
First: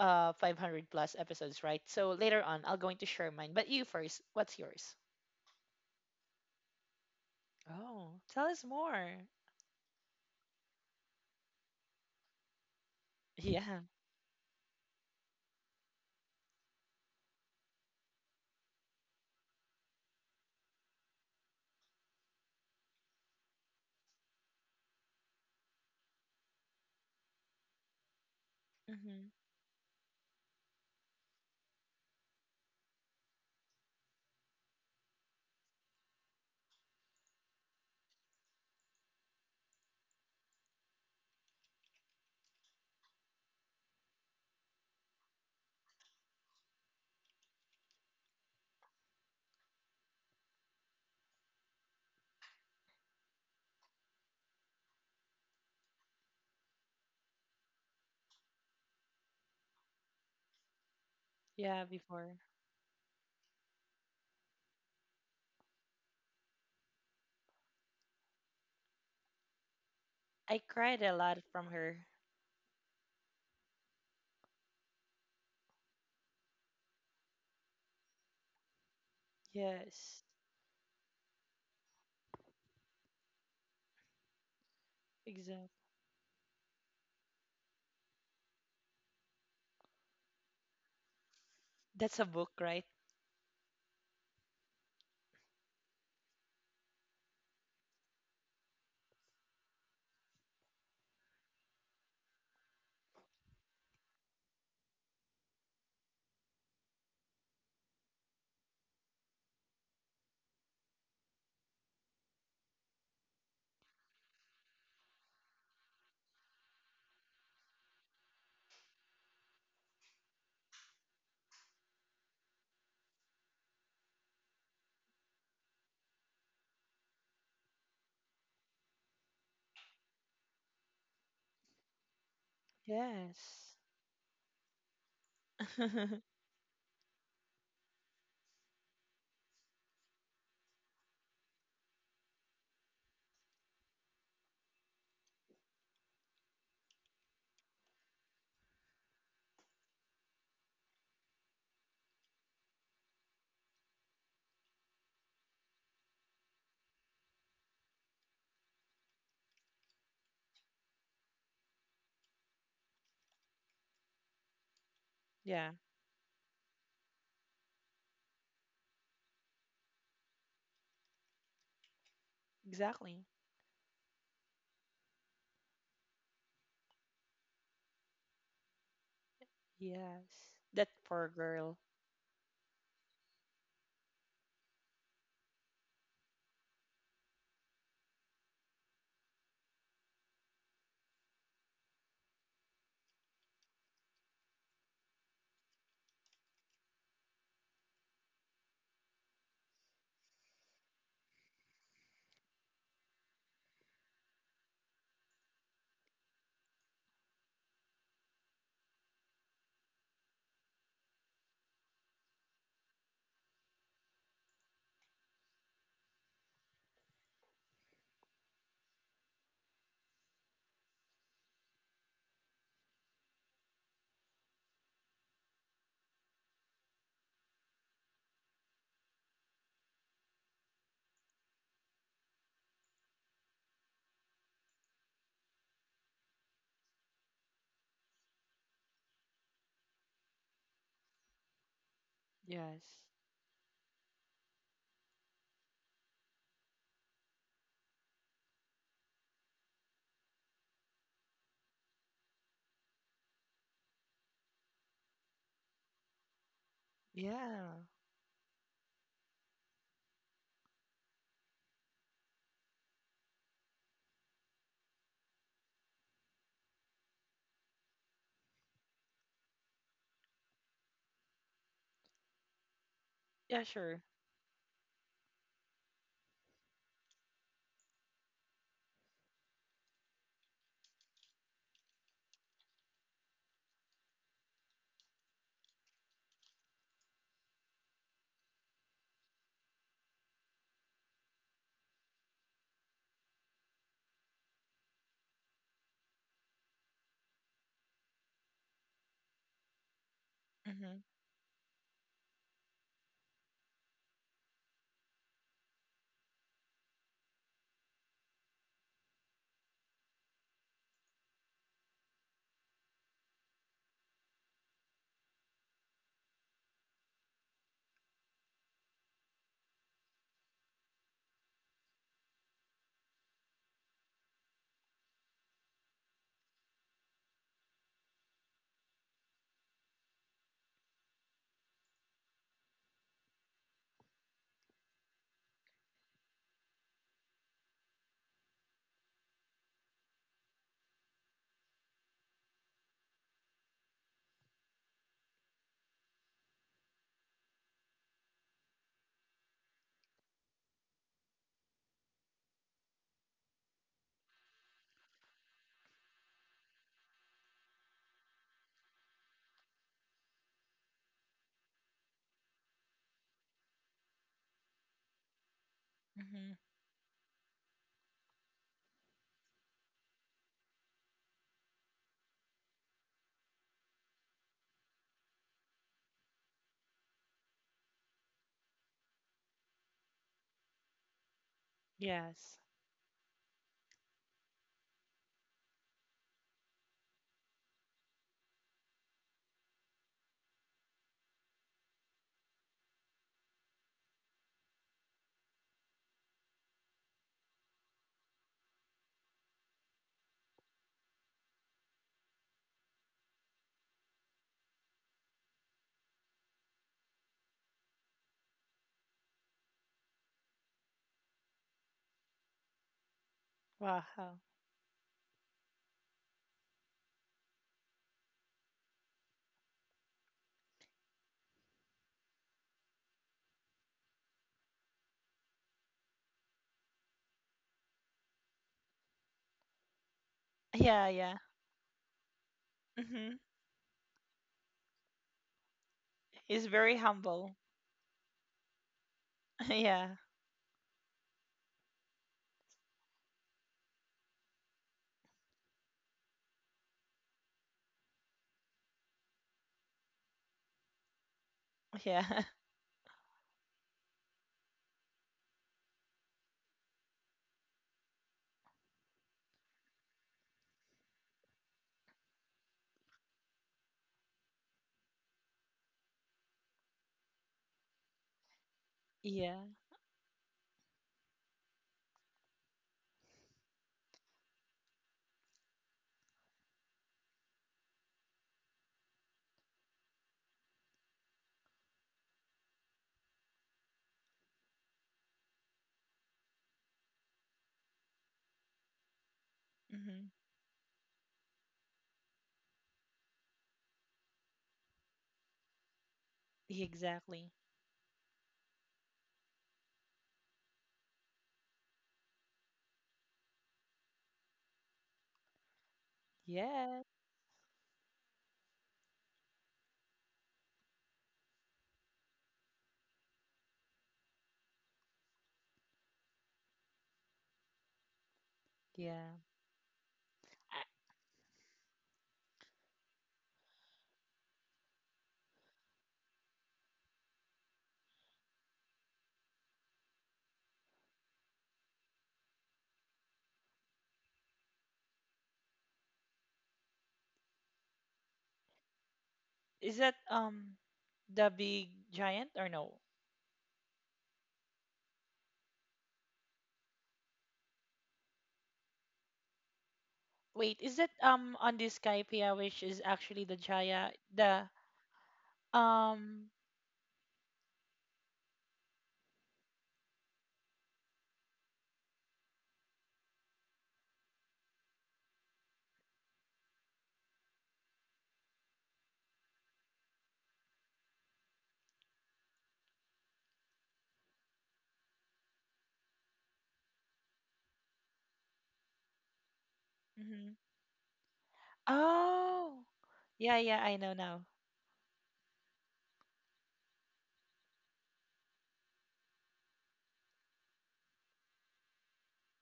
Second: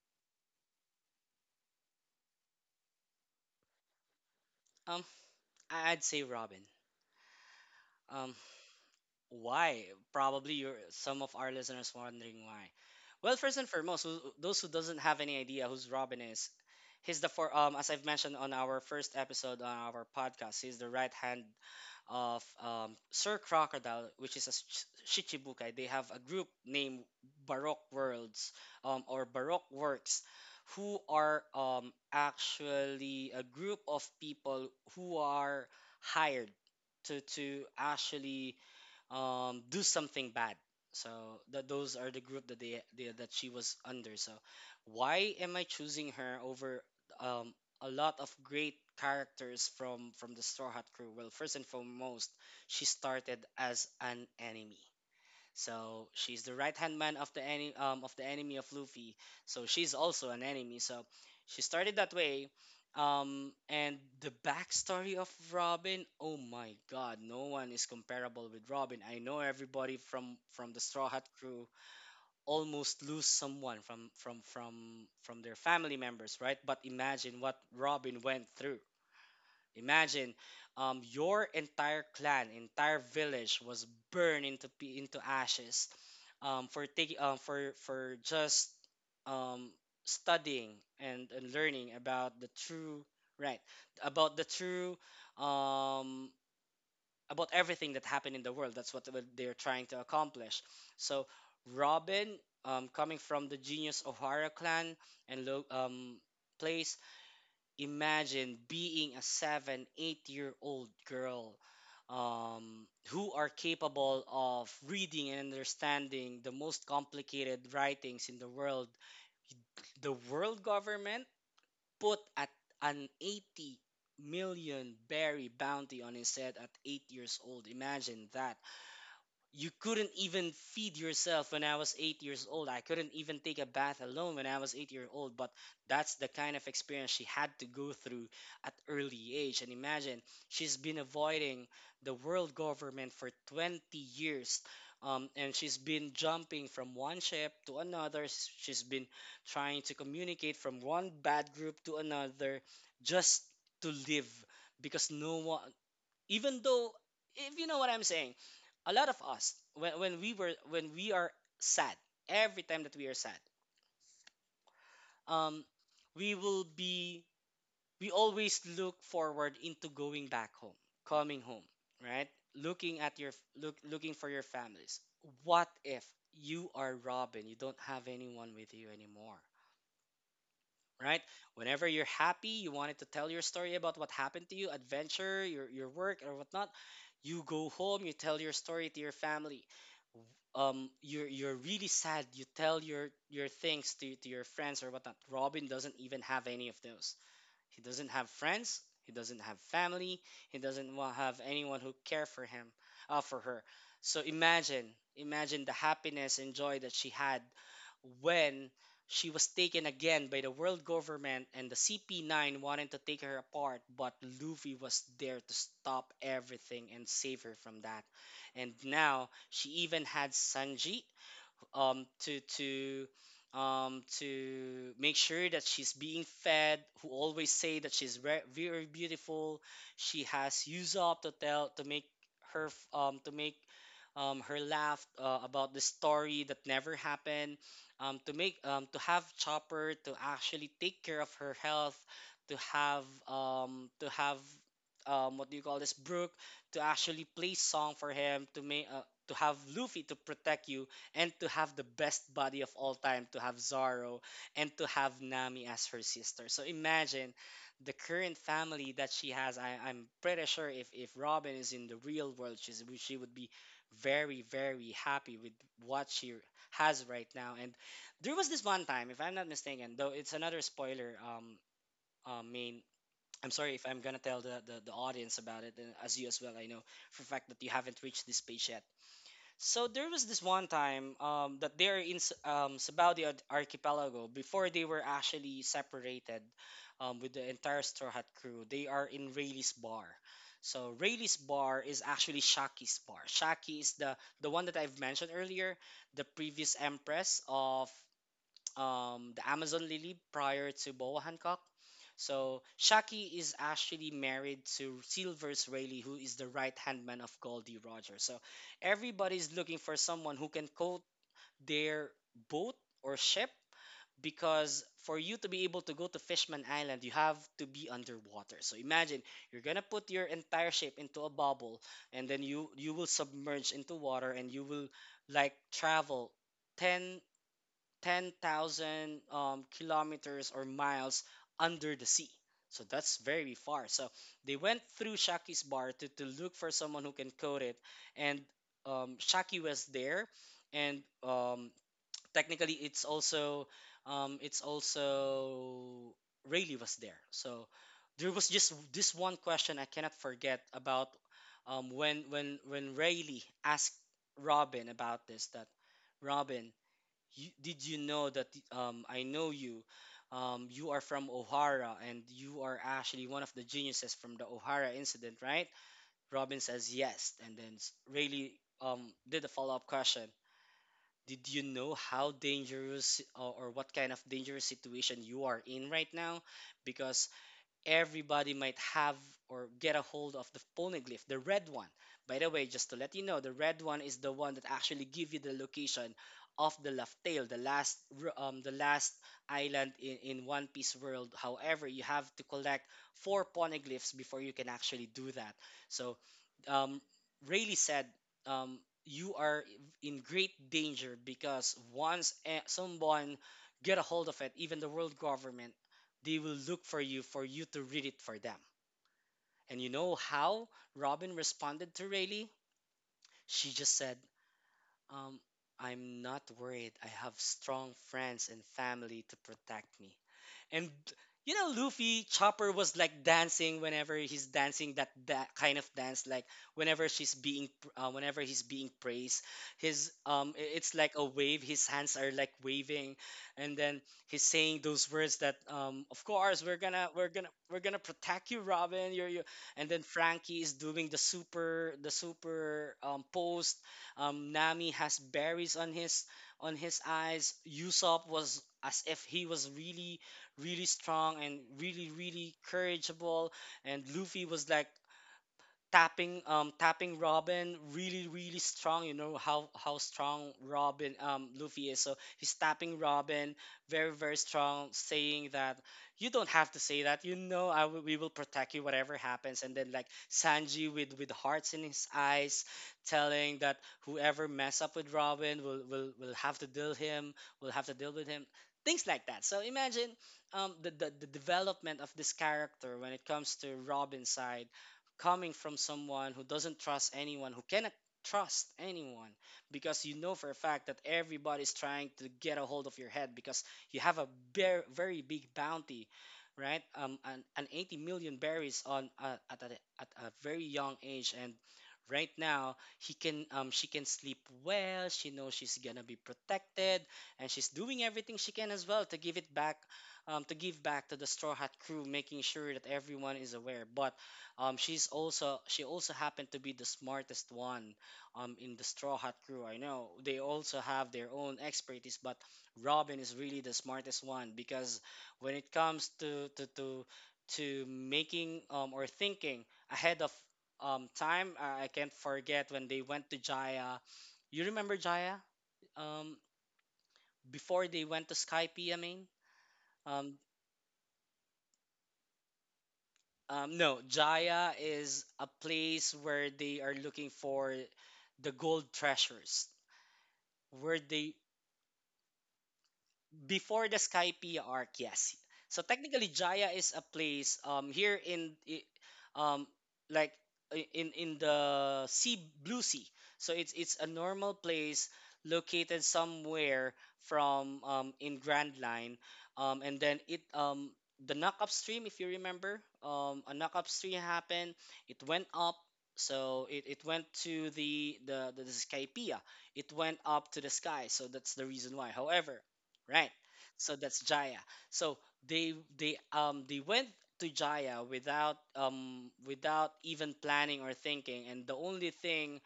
uh 500 plus episodes, right? So later on, I'll going to share mine. But you first, what's yours? um I'd say Robin. Oh, Um, tell us more. why? Probably your some of our listeners wondering why. Well, first and Yeah. foremost, who, those who doesn't have any idea who's Robin is, he's the for as I've mentioned on our first episode on our podcast, he's the right hand of Sir Crocodile, which is a Shichibukai. They have a group named Baroque Worlds, or Hmm. Baroque Works, who are actually a group of people who are hired to actually, do something bad. So that those are the group that they that she was under. So why am I choosing her over, um, a lot of great characters from the Straw Hat crew? Well, first and foremost, she started as an enemy. So she's the right hand man of the enemy, of the enemy of Luffy. So she's also an enemy. So she Yeah, started that before. way. And the backstory of Robin, oh my God, no one is comparable with Robin. I know everybody from I from the cried Straw a Hat lot crew from her. almost lose someone from their family members, right? But imagine what Robin went through. Yes, Imagine, your entire clan, entire village was burned into into exactly. ashes, for taking for just um, studying and learning That's a about the book, right? true, right, about the true, um, about everything that happened in the world. That's what they're trying to accomplish. So Robin, coming from the genius O'Hara clan and place, imagine being a seven, 8 year old girl, who are capable of reading and understanding the most complicated writings in the world. The world government put at an 80 million berry bounty on his head at 8 years old. Imagine that you couldn't even feed yourself when I was 8 years old. I couldn't even take a Yes. bath alone when I was 8 years old. But that's the kind of experience she had to go through at early age. And imagine she's been avoiding the world government for 20 years. And she's been jumping from one ship to another. She's been trying to communicate from one bad group to another, just to live. Because no one, even though, if you know what I'm saying, a lot of us when we are sad, every time that we are sad, um Yeah, we will be, we always look forward into going back home, coming home, right, looking at exactly. your, looking for your families. What if you are Robin? You don't have anyone with you anymore, Yes. That right? poor girl. Whenever you're happy, you wanted to tell your story about what happened to you, adventure, your work, or whatnot, you go home, you tell your story to your family. You're really sad, you tell your things to your friends or whatnot. Robin doesn't even have any of those. He doesn't have friends. He doesn't have family. He doesn't have anyone who care for him, for her. So imagine, imagine the happiness and joy that she had when she was taken again by the world government and the CP9 wanted to take her apart, but Luffy was there to stop everything and save her from that. And now she even had Sanji, um to to to make sure that she's being fed, who always say that she's very beautiful, she has used up to tell to make her to make, her laugh, about the story that never happened, to make, to have Chopper to actually take care of her health, to Yes. have, to have, what do you call this, Brooke, to actually play song for him to make, to have Luffy to protect you, and to have the best body of all time, to have Zoro, and to have Nami as her sister. So imagine Yeah. the current family that she has. I'm pretty sure if Robin is in the real world, she's, she would be very, very happy with what she has right now. And there was this one time, if I'm not mistaken, though it's another spoiler. Main, I'm Yeah, sorry if I'm sure. gonna tell the audience about it, and as you as well, I know for a fact that you haven't reached this page yet. So there was this one time, that they're in Sabao de Archipelago before they were actually separated, with the entire Straw Hat crew. They are in Rayleigh's bar. So Rayleigh's bar is actually Shaki's bar. Shaki is the one that I've mentioned earlier, the previous empress of, the Amazon Lily prior to Mm-hmm. Boa Hancock. So Shaki is actually married to Silvers Rayleigh, who is the right hand man of Goldie Rogers. So everybody's looking for someone who can coat their boat or ship, because for you to be able to go to Fishman Island, you have to be underwater. So imagine you're gonna put your entire ship into a bubble, and then you will submerge into water, and you will like travel ten 10,000, kilometers or miles under the sea. So that's very far. So they went through Shaki's bar to look for someone who can code it. And, Shaki was there. And technically, it's also, it's also Rayleigh was there. So there was just this one question I cannot forget about, when when Rayleigh asked Robin about this, that Robin, you, did you know that, I know you? You are from O'Hara and you are actually one of the geniuses from the O'Hara incident, right? Mm-hmm. Robin says yes, and then Rayleigh, did a follow up question. Did you know how dangerous, or what kind of dangerous situation you are in right now? Because everybody might have or get a hold of the phonoglyph, the red one. By the Yes. way, just to let you know, the red one is the one that actually give you the location of the left tail, the last the last island in One Piece world. However, you have to collect four poneglyphs before you can actually do that. So, um, Rayleigh said, um, you are in great danger because once, eh, someone get a hold of it, even the world government, they will look for you, for you to read it for them. And you know how Robin responded to Rayleigh? She just said, Wow. um, I'm not worried. I have strong friends and family to protect me. And you know, Luffy Chopper was like dancing whenever he's dancing that kind of dance, like whenever she's being, whenever he's being praised, his it's Yeah, like a yeah. wave. His hands are like waving, Mm-hmm. and then he's saying those words that, of course He's we're very gonna we're gonna humble. we're gonna protect you, Robin. And then Yeah. Frankie is doing the super, post. Nami has berries on his, on his eyes. Usopp was as if he was really, really strong and really, Yeah. really courageable, and Luffy was like tapping, tapping Robin really, really strong. You know how strong Robin, Luffy is. So he's tapping Robin very, very strong, saying that you don't have to say that. You know I will, we will protect you whatever happens. Yeah. And then like Sanji with hearts in his eyes, telling that whoever mess up with Robin will have to deal him. Will have to deal with him. Things like that. So imagine, the, the development of this character when it comes to Robin's side, coming from someone who doesn't trust anyone, who cannot trust anyone, because you Mm-hmm. know for a fact that everybody's trying to get a hold of your head because you have a very, very big bounty, right? Um, an, Exactly. an 80 million berries on, at a very young age, and right now he can, she can sleep well. She knows she's gonna be protected, Yeah. and she's doing everything she can as well to give it back, to give back to the Straw Hat crew, making sure that everyone is aware. But, she's also she also happened to be the smartest one, in the Straw Hat Yeah. crew. I know they also Uh, have their own expertise, but Robin is really the smartest one because when it comes to making, or thinking ahead of, time, I can't forget when they went to Jaya. You remember Jaya? Um, before they went to Skype, I mean, Is that um, the big giant or no? um, no, Jaya is a place where they are looking for the gold treasures, Wait, where is that they, on this Skypea, which is actually the before the Jaya, Skype the arc, yes. So technically, um Jaya is a place here in um like in the sea, blue sea. So it's a normal place located somewhere from in Grand Line, and then it, the knock up stream. If you remember, a knock up stream happened. It went up. So it went to the Skypea. It went up mhm. to the sky. So that's the reason why. However, Oh. right? Yeah, yeah, So I know that's now. Jaya. So they went to Jaya without without even planning or thinking, and the only thing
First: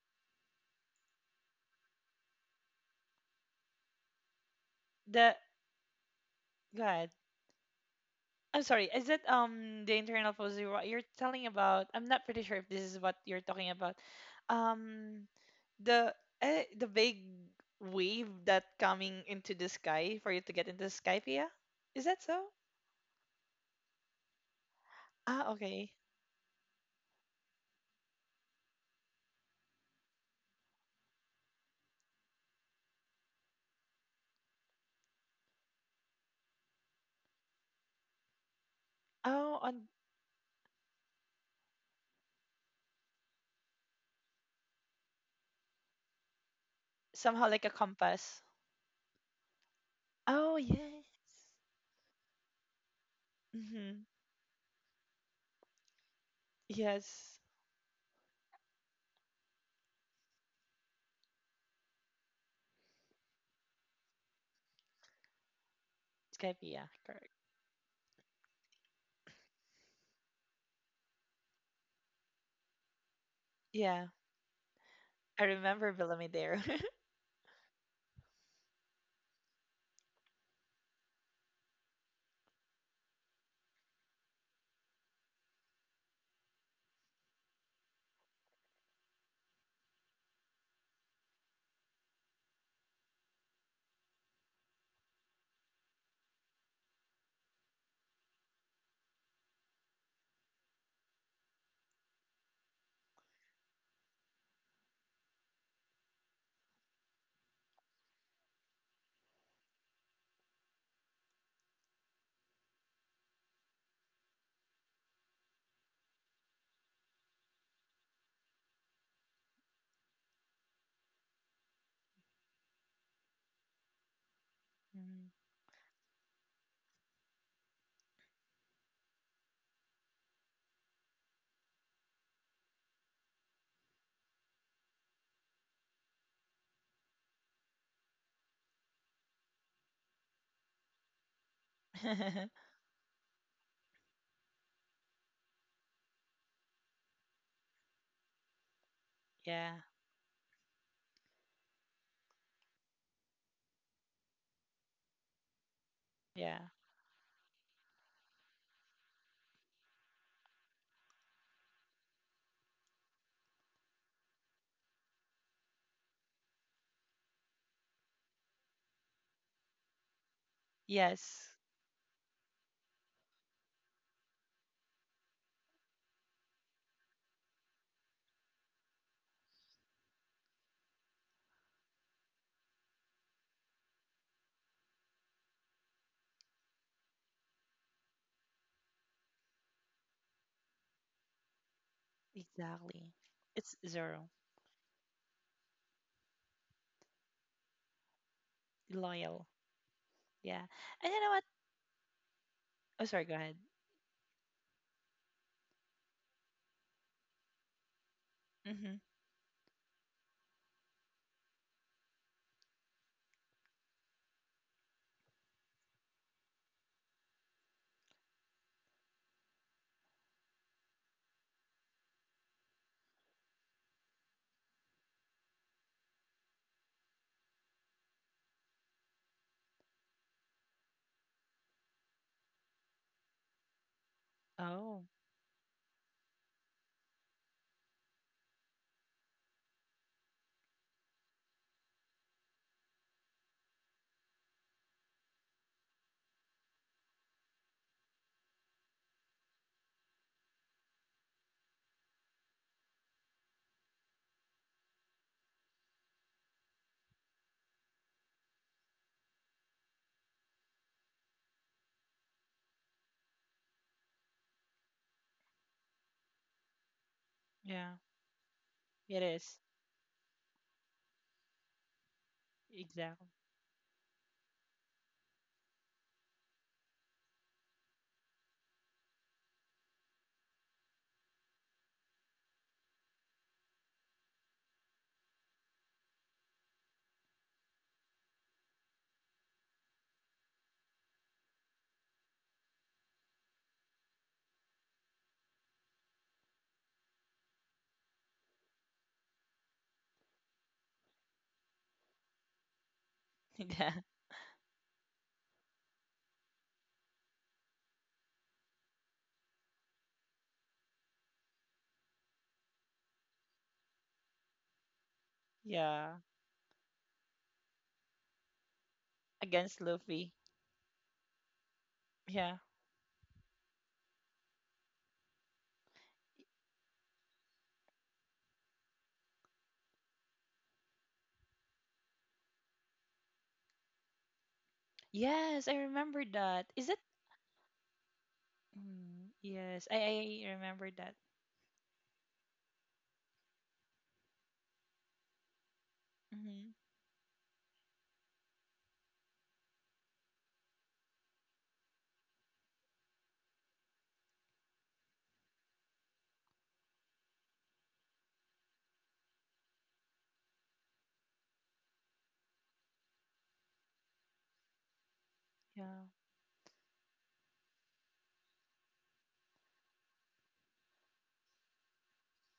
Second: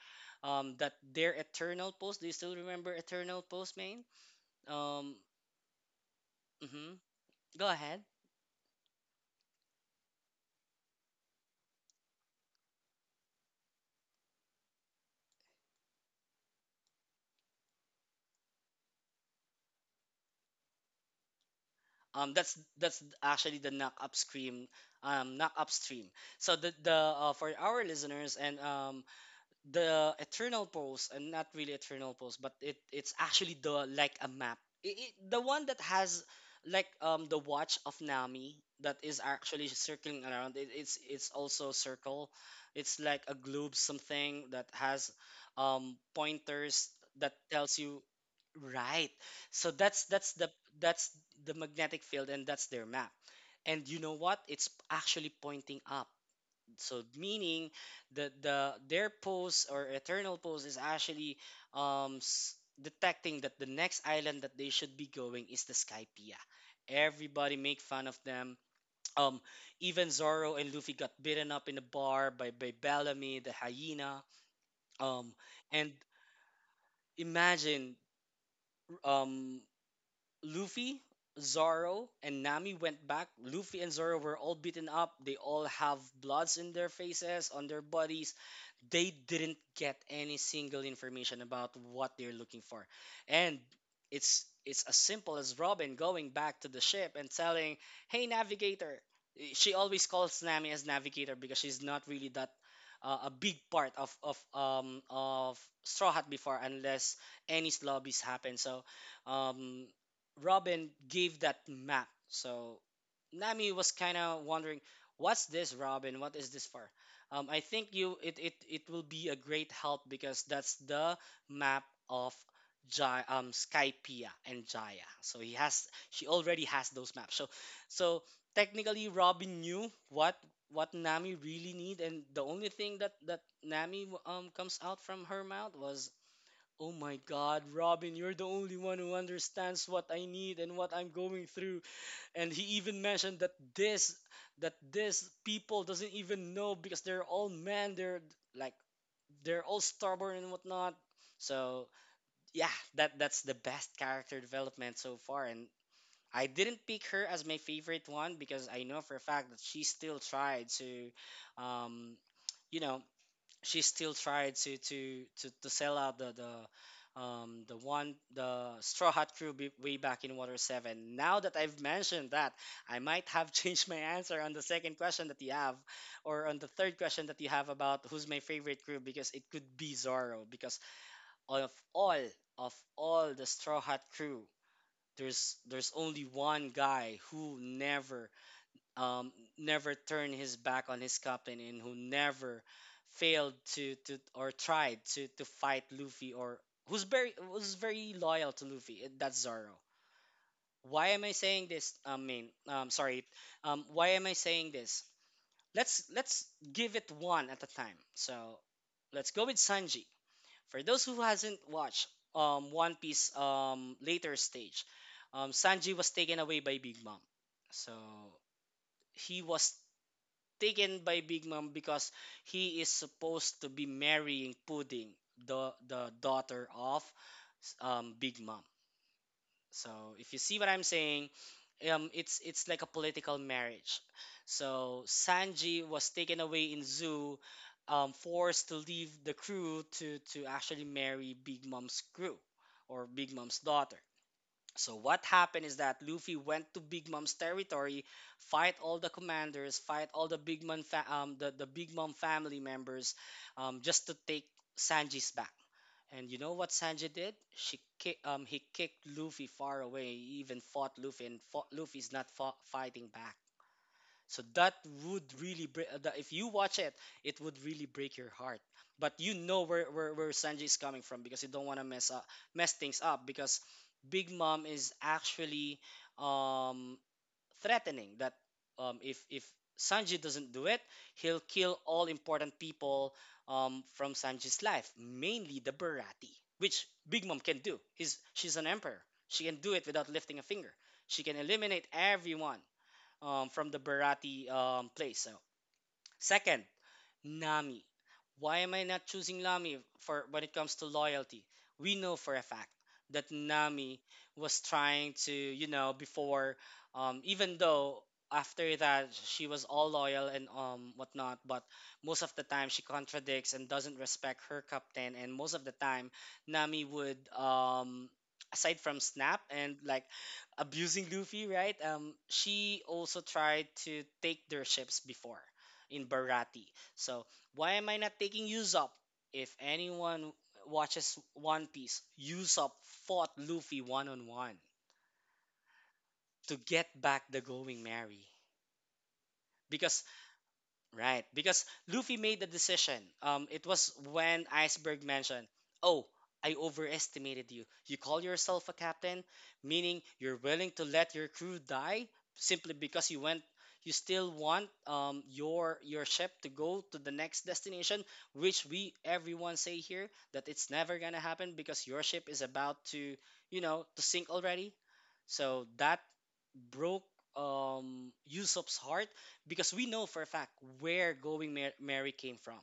that their eternal post. Do you still remember eternal post, Main? Um, The hmm God. go ahead. I'm sorry. Is it the internal positive? What you're telling about? I'm not pretty sure if this is what you're talking about. Um, the the big wave that coming into the sky for you to get into the sky, Pia? Is that so? That's actually the knock up scream, Ah, knock up okay. stream. So the for our listeners and the eternal post and not really eternal post, but it's actually the, like, a map. I it, the one that has like the watch of Nami that is Oh, actually on circling around it. It's also circle, it's like a globe, something that has pointers that somehow like a tells you, compass. right? So that's that's the Oh yes. that's the magnetic field, and that's their map. And Mm-hmm. you know what, it's actually pointing up, so Yes. meaning that the their pose or eternal pose is actually detecting that the next island that they should be going is the Skypea. Skypea, correct. Everybody make fun of them. Um, even Zoro and Luffy got beaten up in a bar by Bellamy, the Yeah, hyena. Um, I remember and Bellamy there. imagine, um, Luffy, Zoro, and Nami went back. Luffy and Zoro were all beaten up. They all have bloods in their faces, on their bodies. They didn't get any single information about what they're looking for, and it's as simple as Robin going back to the ship and telling, "Hey, navigator." She always calls Nami as navigator because she's not really that a big part of of Straw Hat before unless any lobbies happen. So um Robin gave that map, so Nami was kind of wondering, what's this, Robin, what is this for? I think you it, it it will be a great help because that's the map of Jai, Skypea and Jaya. Mhm. So he has she already has those maps. So so technically Robin knew what Nami really need, and the only thing that Nami comes out from her mouth was, "Oh my God, Robin, you're the only one who understands what I need and what I'm going through." And he even mentioned that this people doesn't even know because they're all men. They're like, they're Yeah, all stubborn and whatnot. So yeah, that's the best character development so far. And I yeah. didn't pick her as my favorite one because I know for a fact that she still tried to um you know she still tried to to sell out the one the Straw Hat crew be, way back in Water 7. Now Yes, that I've mentioned that, I might have changed my answer on the second question that you have, or on the third question that you have about who's my favorite crew, because it could be Zorro. Because of all of all the Straw Hat crew, there's only one guy who never, um, never turned his back on his captain, and who never exactly. failed It's to zero. or tried to fight Luffy, or who's very was very loyal to Luffy. That's Loyal. Zoro. Yeah. Why And you am know I what? saying this? I mean, Oh, sorry, sorry. go ahead. Why am I saying this? Let's give it one at a time. So Mm-hmm. let's go with Sanji. For those who hasn't watched One Piece later stage, Sanji was taken away by Big Mom. So he was taken by Big Mom because he is supposed to be marrying Pudding, the daughter of Big Mom. So if you see what I'm saying, it's like a political marriage. Oh, So Sanji was taken away in zoo, forced to leave the crew to actually marry Big Mom's crew or Big Mom's daughter. So what happened is that Luffy went to Big Mom's territory, fight all the commanders, fight all the Big Mom, the Big Mom family members, just to take Sanji's back. And you know what Sanji did? He kicked Luffy far away. He even fought Luffy, and fought, Luffy's not fought, fighting back. So that would really break. That if you watch it, it would really yeah. break your heart. But It you is. know where where Sanji is coming from, because you don't want to mess up mess things up, Exactly. because Big Mom is actually um, threatening that if Sanji doesn't do it, he'll kill all important people from Sanji's life, mainly the Barati, which Big Mom can do. He's she's an emperor. She can do it without lifting a finger. She can eliminate everyone from the Barati place. So, second, Nami. Why am I not choosing Nami for when it comes to loyalty? We know for a fact that Yeah. Nami was trying to, you know, before, even though after that she was all loyal and whatnot, but most of the time she contradicts and doesn't respect her captain, and most of the time Yeah. Nami would aside from snap and, Against like, Luffy. abusing Luffy, right? Yeah. She also tried to take their ships before in Barati. So why am I not taking Usopp? If anyone watches One Piece, Usopp fought Luffy one on one Yes, I remember to that. Is it? get back the Going Merry Mm, yes, I, because I remember that. right, because Luffy made the decision. It was when Iceberg mentioned, "Oh, I Hmm. overestimated you. You call yourself a captain, meaning you're willing to let your crew die simply because you went. You still want your ship to go to the next destination, which we everyone say here that it's never gonna happen because your ship is about to, you know, to sink already." So that Yeah. broke Usopp's heart, because we know for a fact where Mary came from.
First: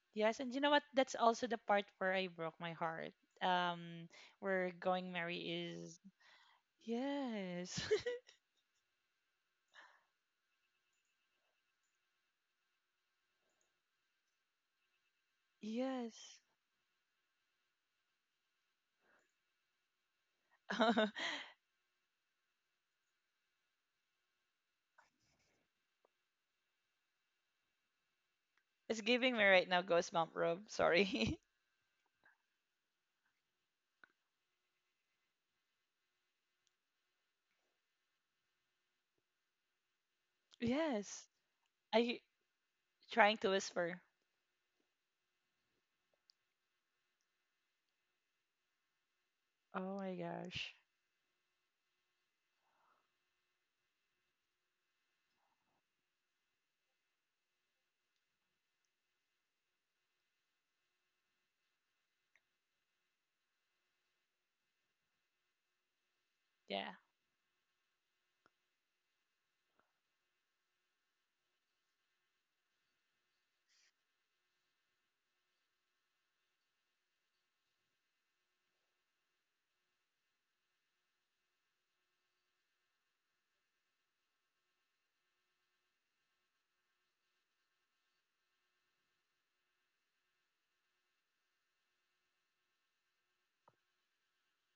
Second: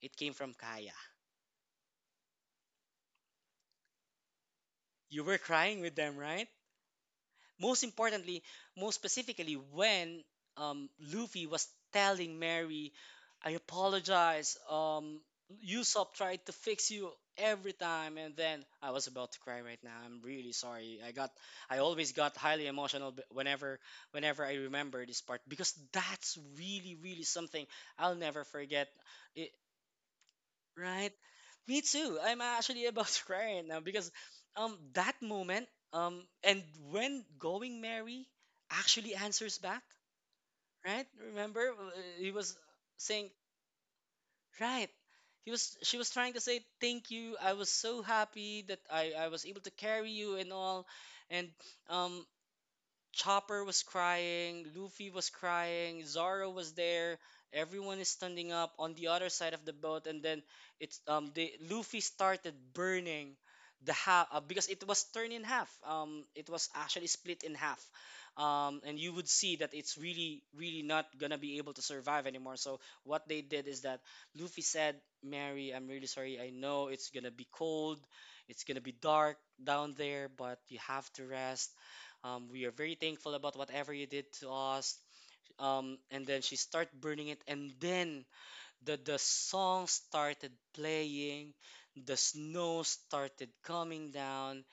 It came Yes, from and you know what? Kaya. That's also the part where I broke my heart. Um, where going You were Merry crying with is. them, right? Yes. Most importantly, most specifically, when um, Luffy was telling Mary, "I apologize, Usopp Yes. tried to fix you every time," and then I was about to cry right now. I'm really sorry. I always got highly emotional whenever, whenever I remember this part, because that's really, really something I'll never forget It's giving me it, right now ghost mom robe. right? Sorry. Me too. I'm actually about to cry right now because that moment and when Going Mary actually answers back, right? Yes. Remember I he was saying, trying to whisper. right. He was she was trying to say thank you. I was so happy that I was able to Oh my carry you and gosh. all, and um Chopper was crying, Luffy was crying, Zoro was there. Everyone is standing up on the other side of the boat, and then it's the Luffy started burning the half because it was turned in half. It was Yeah. actually split in half. And you would see that it's really, really not gonna be able to survive anymore. So what they did is that Luffy said, "Mary, I'm really sorry. I know it's gonna be cold, it's gonna be dark down there, but you have to rest. We are very thankful about whatever you did to us." And then she started burning it, and then the song started playing, the snow started coming down.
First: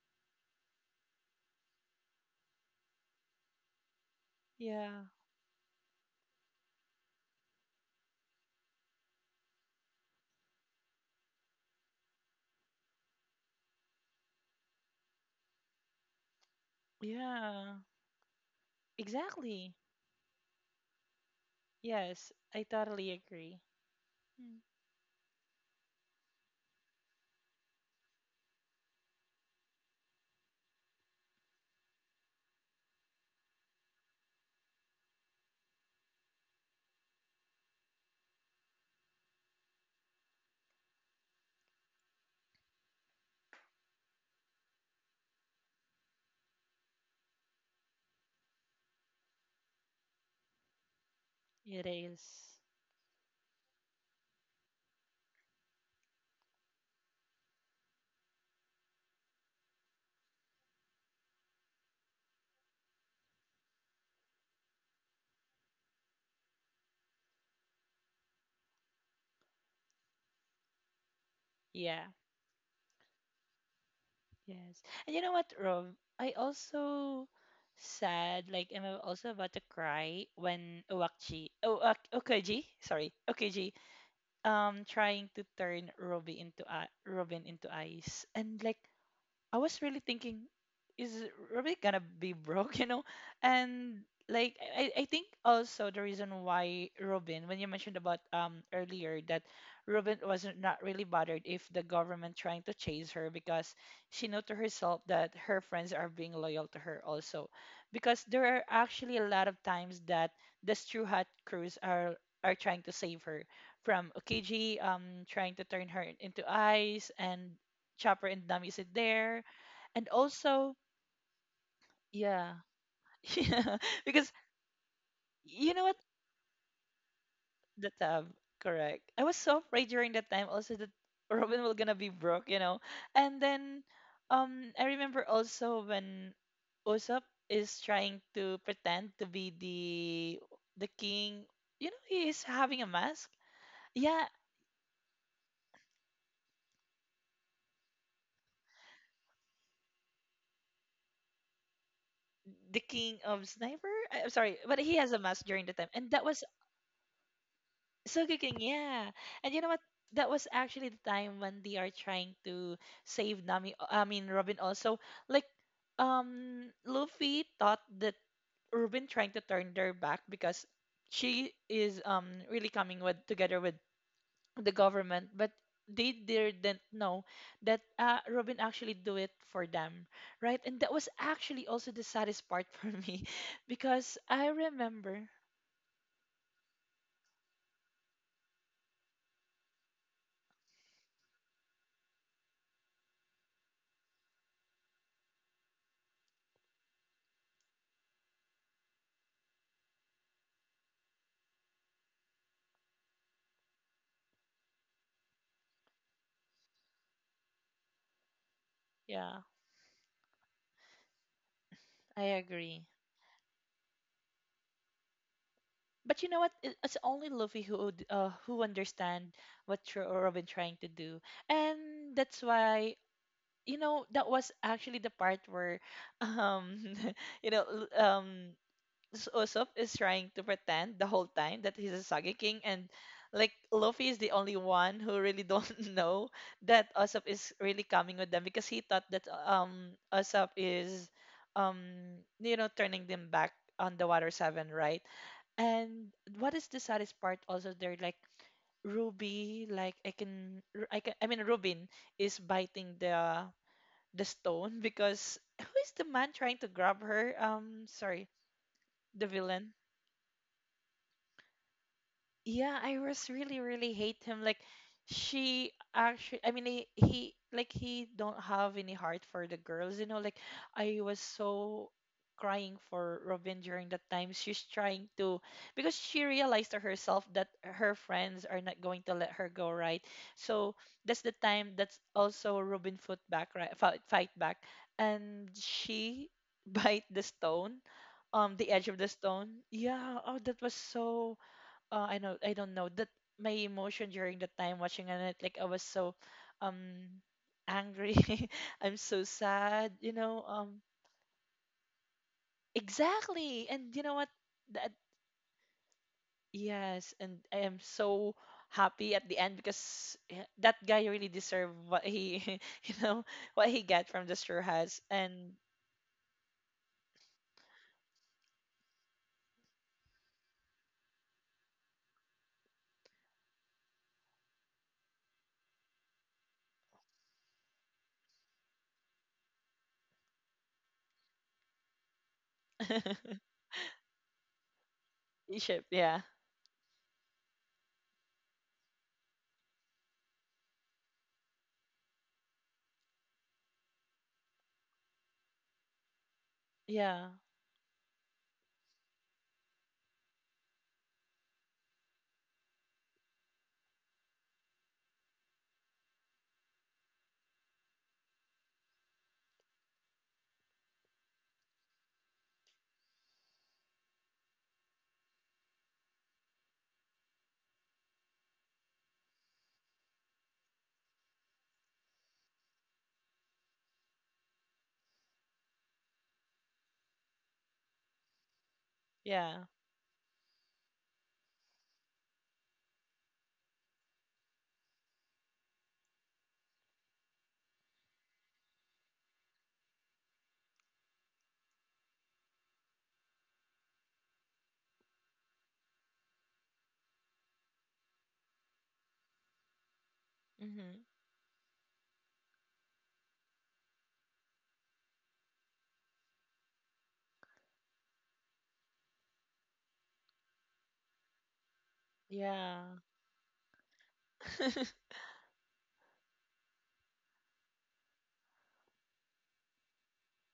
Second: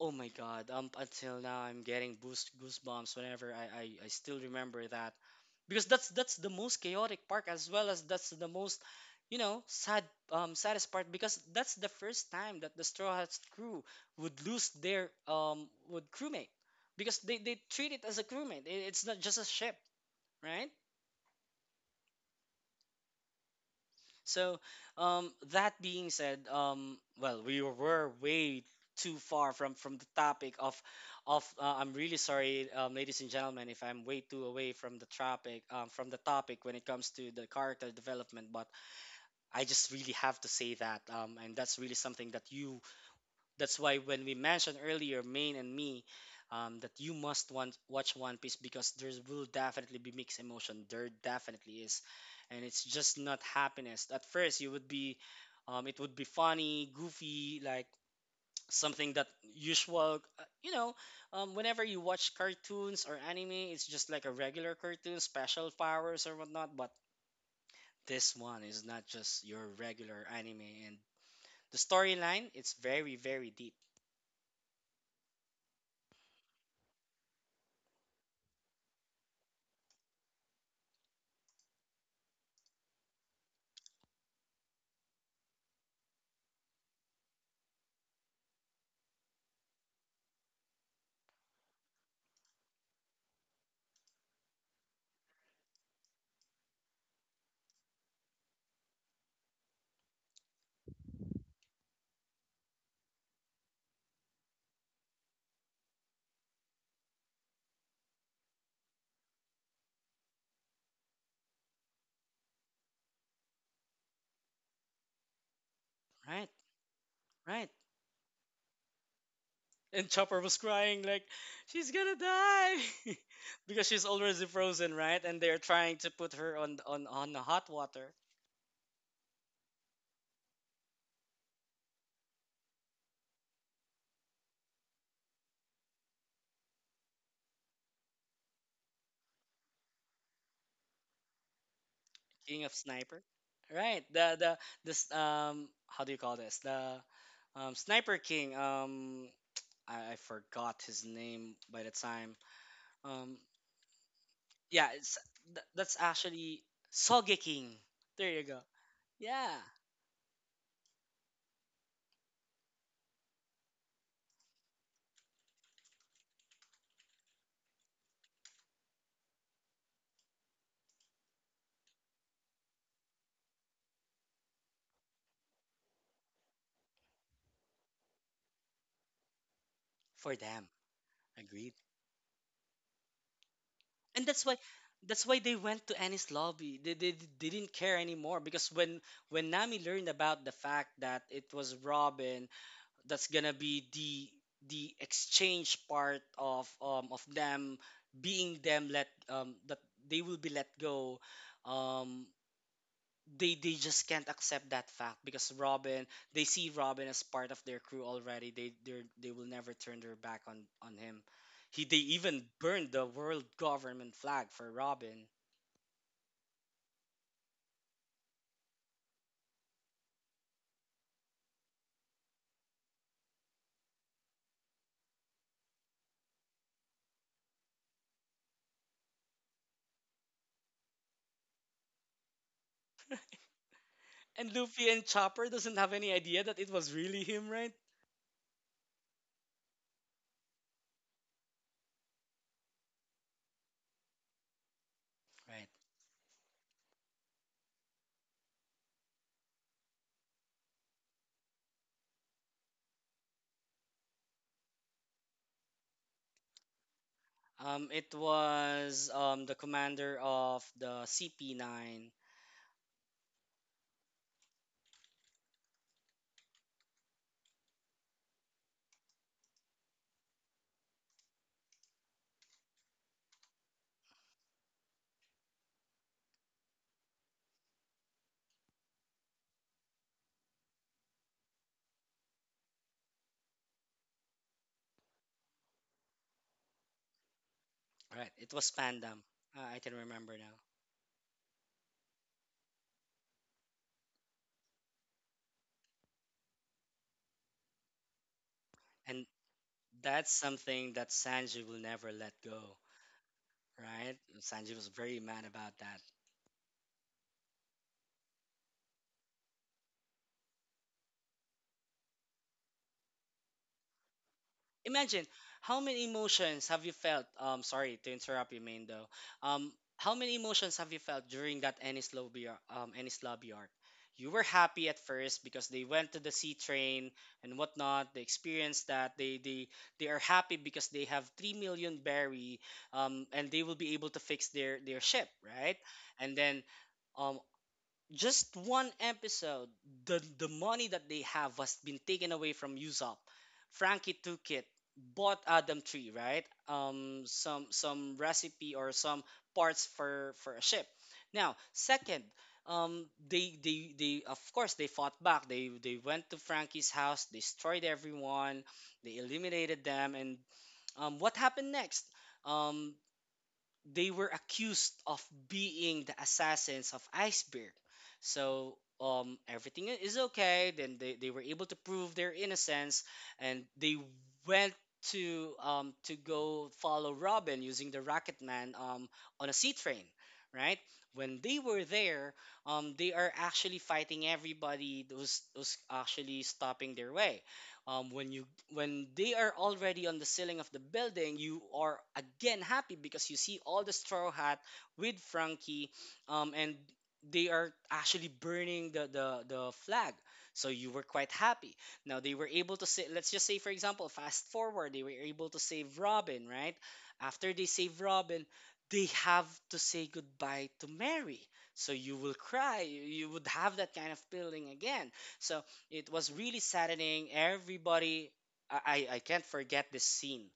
Oh my God! Until now I'm getting boost goosebumps whenever I still remember Yeah. that, because that's the most chaotic part, as well as that's the most, you know, sad saddest part, because that's the first time that the Straw Hats crew would lose their would crewmate, because they Yeah. treat it as a crewmate. It- it's not just a ship, Exactly. right? Yes, I totally agree. So Mm, that being said, well, we were way too far from the topic of I'm really sorry, ladies and gentlemen, if I'm way too away from the topic, from the topic when it comes to the character development, but I just really have to say that, and that's really something that you. That's why when we mentioned earlier, Main and me, that you must want watch One Piece, because there will definitely be mixed emotion. There definitely it is, is. and it's just not happiness. At first, you would be, it would be funny, goofy, like something that usual. You know, whenever you watch cartoons or anime, it's just like a regular cartoon, special powers or whatnot, but this one is not just your regular anime, and the Yeah. storyline, it's very, very deep. Yes. And you know what, Rob? I also sad, like I'm also about to cry when Uwakji, oh okay, Okaji, sorry, Okaji, trying to turn Robin into ice, and like I was really thinking, is Rubik gonna be broke, you know? And like I think also the reason why Robin, when you mentioned about earlier, that Robin was not really bothered if the government trying to chase her because she knew to herself that her friends are being loyal to her also. Because there are actually a lot of times that the True Hat crews are trying to save her from Okiji, trying to turn her into Right, ice, and right. Chopper and Nami is there, and And Chopper was also crying like, she's gonna yeah, die yeah, because she's because already frozen, right? And they're you know trying what, to put her on on the hot the water. tab, correct. I was so afraid during that time also that Robin was gonna be broke and then I remember also when Usopp is trying to pretend to be the king, he is King of having a Sniper, mask, right? yeah, The this how do you call this? The Sniper King. I forgot his name by the time. the king Um, of sniper. I'm sorry but yeah, he has a it's mask during the time that's and that was. actually Soge King. So, There you Sugarcane, go. yeah. And Yeah, you know what? That was actually the time when they are trying to save Nami. I mean, Robin also. Like, Luffy thought that Robin trying to turn their back because she is really coming with together with the government, but they didn't know that Robin actually do it for them, for right? them. And that was actually Agreed. also the saddest part for me because And I remember. that's why they went to Annie's lobby. They didn't care anymore because when Nami learned about the fact that it was Robin that's gonna be the exchange part of them being them let that they will be let go um they just can't accept that fact because Robin they see Robin as part of their crew already. They Yeah, will never turn their back on him. He they I even agree. burned the world government flag for Robin. But you know what? It's only Luffy who would, who understand what Robin trying to do, and that's why that was actually the part where, um, you know, l- um, Usopp is trying to pretend the whole time that he's a Sage King, and like Luffy is the And only Luffy one and who really Chopper don't doesn't have any know idea that it was that really Usopp him, is right? really coming with them because he thought that Usopp is um turning them back on the Water 7, right? Right. And what is the saddest part also, they're like Ruby, like I can I mean Rubin is biting the stone because who is the man trying to grab her? Um It sorry, was the the villain. commander of the CP9. Yeah, I was really, really hate him. Like, she actually, I mean, like, he don't have any heart for the girls. Like, I was so crying for Robin during that time. She's trying to, because she realized to herself that her friends are not going to let her go, right? So that's the time that's also Robin foot back, right? Fight, fight back, and she bite the stone, Right. It the was edge of the Pandam. stone. I can Yeah. remember Oh, now. that was so I know, I don't know that my emotion during the time watching it, like I was so um angry. I'm And so sad, you that's know. Something that Sanji will never let go. Exactly, and you know Right. what, Sanji was that, very mad about that. yes, and I am so happy at the end because yeah, that guy really deserved what he you know what he got from the straw hats Imagine and how many emotions have you felt, sorry to interrupt you, Main, though. um how many emotions have you felt during that Ennis lobby arc? You were happy at first because they went to the sea train and whatnot. They experienced that they they are happy because they have 3 million berry, and they will be able to fix their ship, right? Egypt, yeah, And then um just one episode, the money that they have was been taken away from Usopp. Frankie took it, bought Adam Tree, right? Yeah, some recipe or some parts for a ship. Now, second, they of course they fought back. They went to Frankie's house, destroyed everyone, they eliminated them, and what happened next? Um, they were accused of being the assassins of Iceberg. So is okay. Then they were able to prove their innocence, and they went to go follow Robin using the Rocket Man, on a yeah, sea train, right? When they were there, they are actually fighting everybody who's actually stopping their way, um, when you when they are already on the ceiling of the building, you are again happy because you see all the straw hat with Frankie, and they are actually burning the, the flag, so you were mhm, quite happy. Now they were able to say, let's just say for example, fast forward, they were able to save Robin, right? After they save Robin, they have to say goodbye to Mary, so you will yeah, cry, you would have that kind of feeling again. So it was really saddening. Everybody, I can't forget this scene.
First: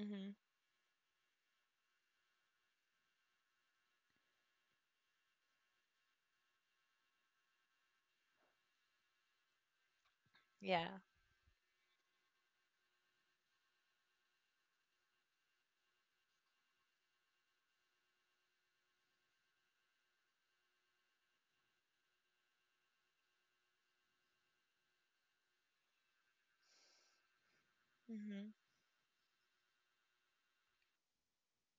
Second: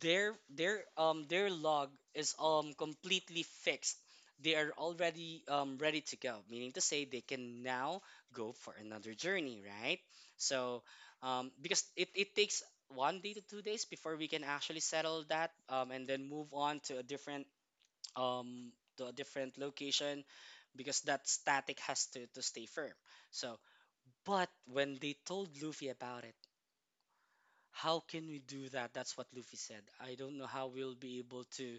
Their their um their log is completely fixed. They are already ready to go, meaning to say they can now go for another journey, right? So, yeah. Because it takes 1 day to 2 days before we can actually settle that, and then move on um to a different location, because that static has to stay firm. So but when they told Luffy about it, how can we Mhm. do that? That's what Luffy said. I don't know how we'll be able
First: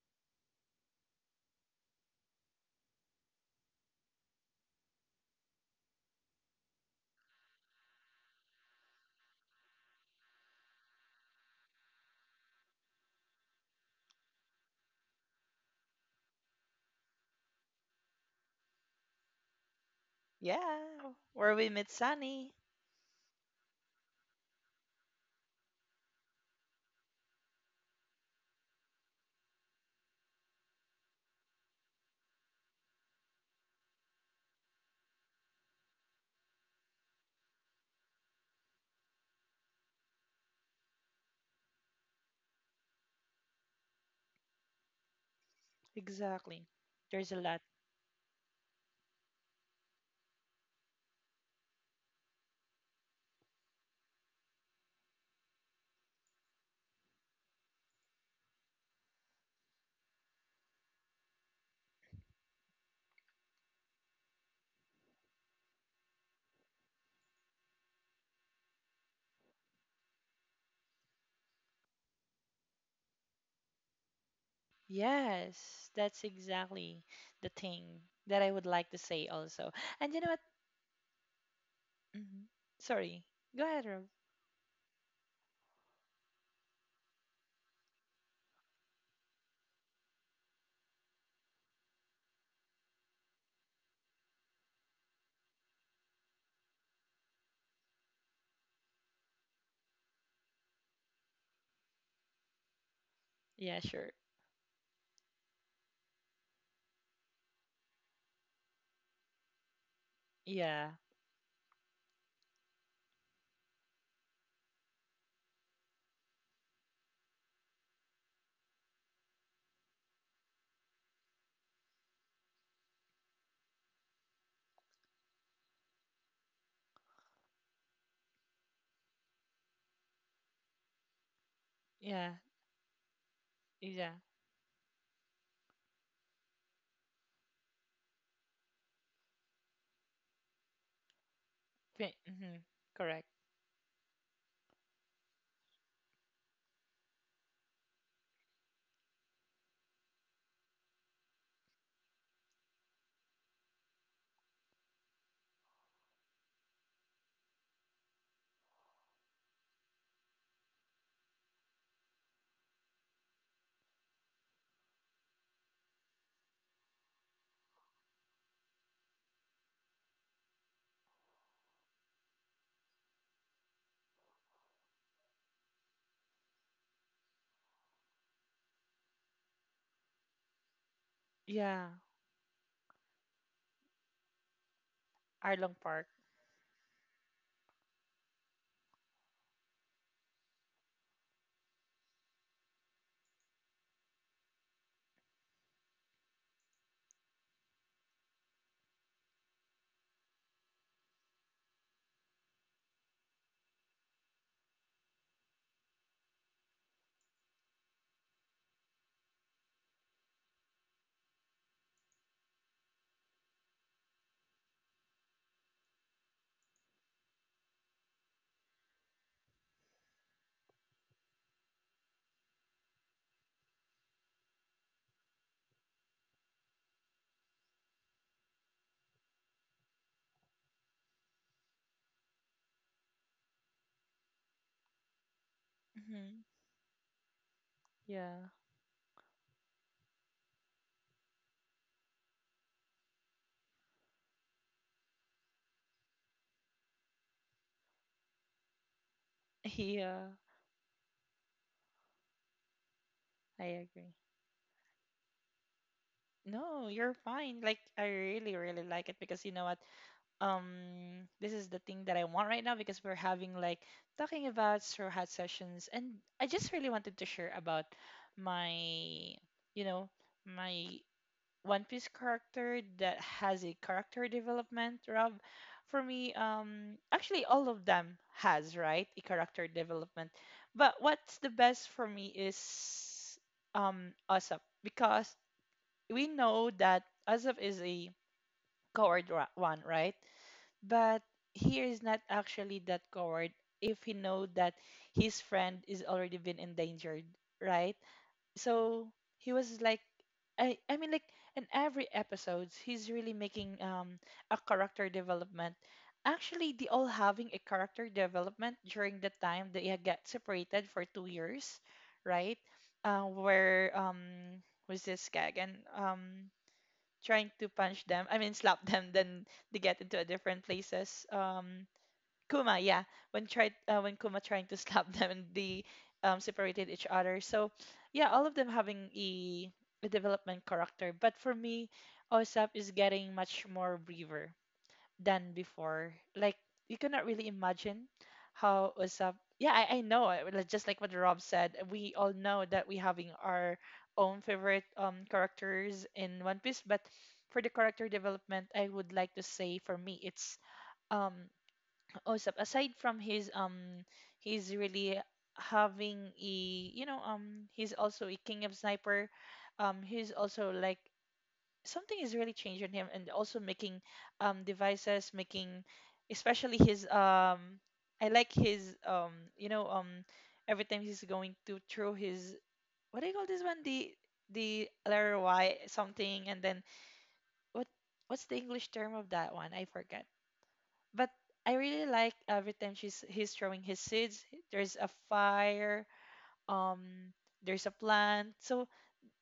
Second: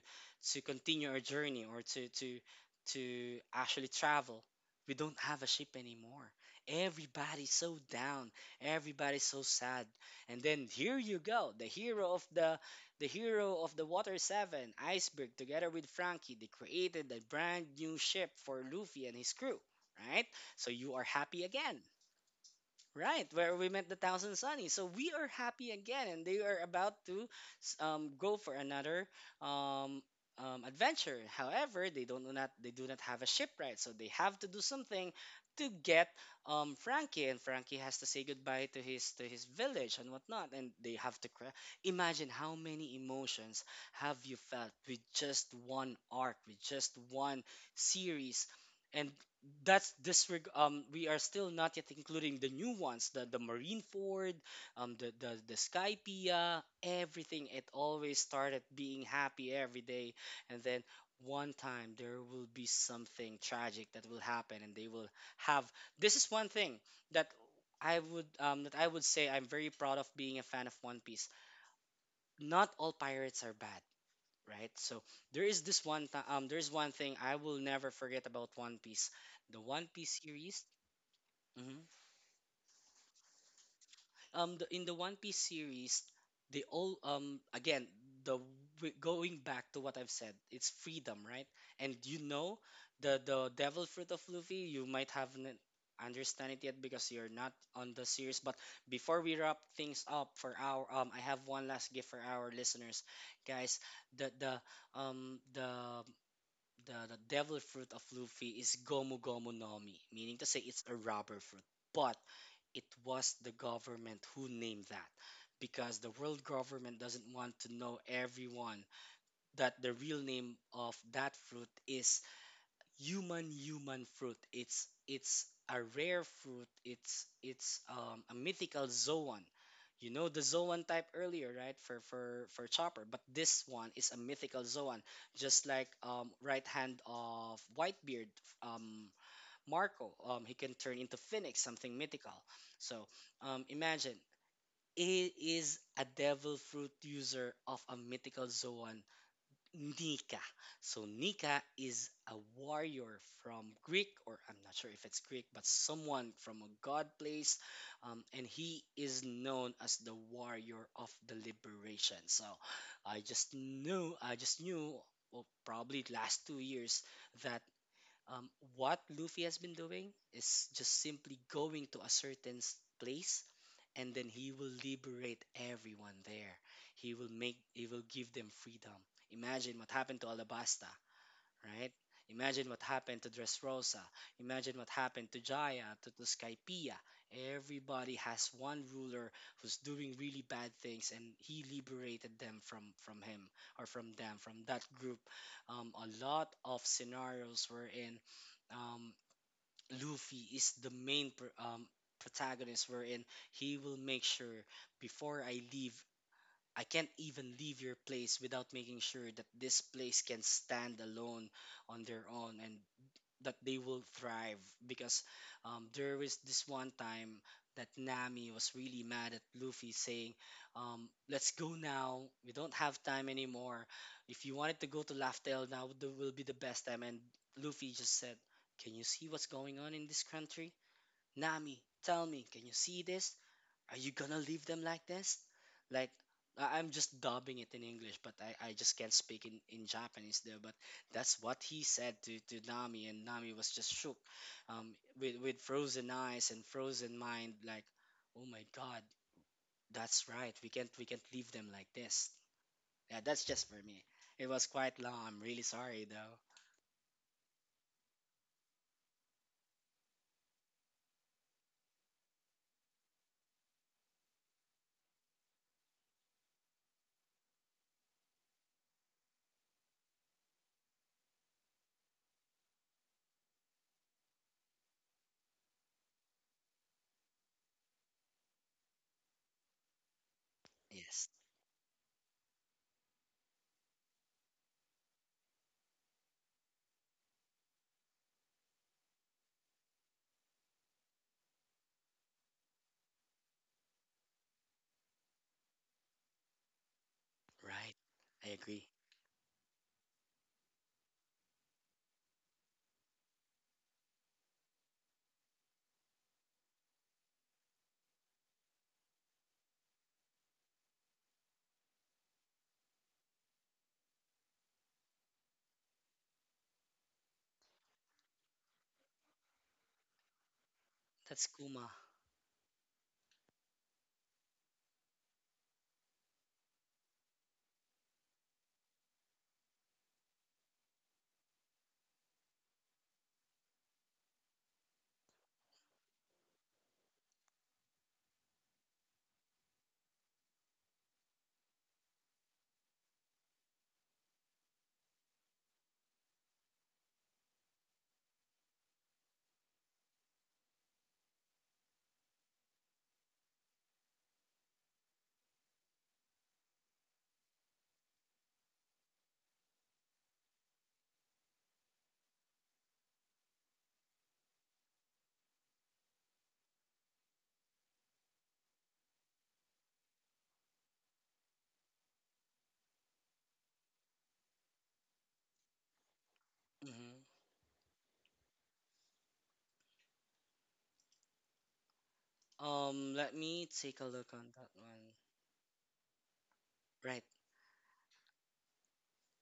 to continue our journey, or to to actually travel. We don't have a ship anymore. Everybody's so down. Everybody's so sad. And then here you go, the hero of the hero of the Water 7, Iceberg, together with Frankie, they created a brand new ship for Luffy and his crew, right? So you are Yeah, happy where we again. met Sunny. Right, where we met the Thousand Sunny. So we are happy again, and they are about to go for another um, adventure. However, they do not have a shipwright, so they have to do something to get, Frankie, and Frankie has to say goodbye to his village and whatnot, and they have to cry. Imagine how many emotions have you felt with just one arc, with Exactly. just There's a one lot. series, and that's disreg we are still not yet including the new ones, the Marine Ford, the Skypia, everything. It always started being happy every day, and then one time there will be something tragic that will happen, and they will have, this is one thing that I would say I'm very proud of being a fan of One Piece. Not all pirates are bad, right? So there is this Yes, one that's time, there's one exactly thing I the will never thing forget that I about would One like to Piece, say the also. One And you Piece know what? series. hmm Mhm. Sorry. Go ahead, Rob. The, in the One Piece series, they all again the going back to what I've said, it's freedom, right? And you know the Devil Fruit of Luffy, you might haven't understand it yet because you're not on the series. But before we wrap things up for our, I have one last gift for our listeners, Yeah, guys. sure. The um the the devil fruit of Luffy is Gomu Gomu Nomi, meaning to say it's Yeah, a rubber fruit. But it was the government who named that, because the world government doesn't want to know everyone that the real name of that fruit is human human fruit. It's a rare fruit. It's, a mythical zoan. You know the zoan type earlier, right? For yeah, for Chopper, but this one is yeah. a mythical zoan, just like, right hand of Whitebeard, um, Marco. He can turn into phoenix, something mythical. Mm-hmm. So Correct. Imagine. It is a devil fruit user of a mythical zoan, Nika. So Nika is a warrior from Greek, or I'm not sure if it's Greek, but someone from a god place, and he is known as the warrior of the liberation. So I just knew, well, probably last 2 years that, um, what Luffy has been doing is just simply going to a certain place, and then he will liberate everyone there. He will give them freedom. Imagine what happened to Alabasta, Yeah, right? Imagine what happened to Dressrosa. Imagine what happened to Arlong Jaya, Park. To Skypea. Everybody has one ruler who's doing really bad things, and he liberated them from him, or from them, from that group. A lot of scenarios wherein, um, Luffy is the main protagonist, wherein he will make sure, before I leave, I can't even leave your place without making sure that this place can stand alone on their own. And that they will thrive, because there was this one time that Nami was really mad at Luffy saying, "Let's go now. We don't have time anymore. If you wanted to go to Laugh Tale now, will be the best time." And Luffy just said, "Can you see what's going on in this country? Nami, tell me, can you see this? Are you gonna leave them like this? Like Mm-hmm. I'm just dubbing it in English, but Yeah, I just can't speak in Japanese there. But that's what he said to Nami, and Nami was just shook, with frozen eyes and frozen mind. Like, oh my God, yeah, that's right. We can't leave them like this. Yeah, that's just for I me. agree. It was quite long. I'm really sorry though. No, you're fine. Like, I really, really like it because you know what? This is the thing that I want right now because we're having like talking about straw hat sessions, and I just really wanted to share about my you know my One Piece character that has a character development, Rob. For me, actually all of them has, right, a character development, but Yes, what's the best for me is Usopp, because we know that Usopp is a one, right, but he is not actually that coward if he know that his friend is already been endangered, right? right. I agree. So he was like, I mean, like, in every episodes he's really making a character development. Actually they all having a character development during the time they had got separated for 2 years, right? Where was this Kag, and trying to punch them, I mean slap them, then they get into a different places. That's Kuma. Kuma, yeah, when Kuma trying to slap them, and they separated each other, so yeah, all of them having a development character, but for me, osap is getting much more braver than before. Like, you cannot really imagine how WhatsApp. Yeah, I know. Like, just like what Rob said, we all know that we having our own favorite characters in One Piece. But for the character development, I would like to say for me, it's um Usopp. Aside from his he's really having a he's also a king of sniper. He's also like something is really changing him, and also making devices, making especially his I like his every time he's going to throw his, what do you call this one, the letter y something, and then hmm what what's the english term of that one, I forget, but I really like every time she's let he's me throwing his take a look seeds, on that there's a one. fire, um Right, there's a plant, so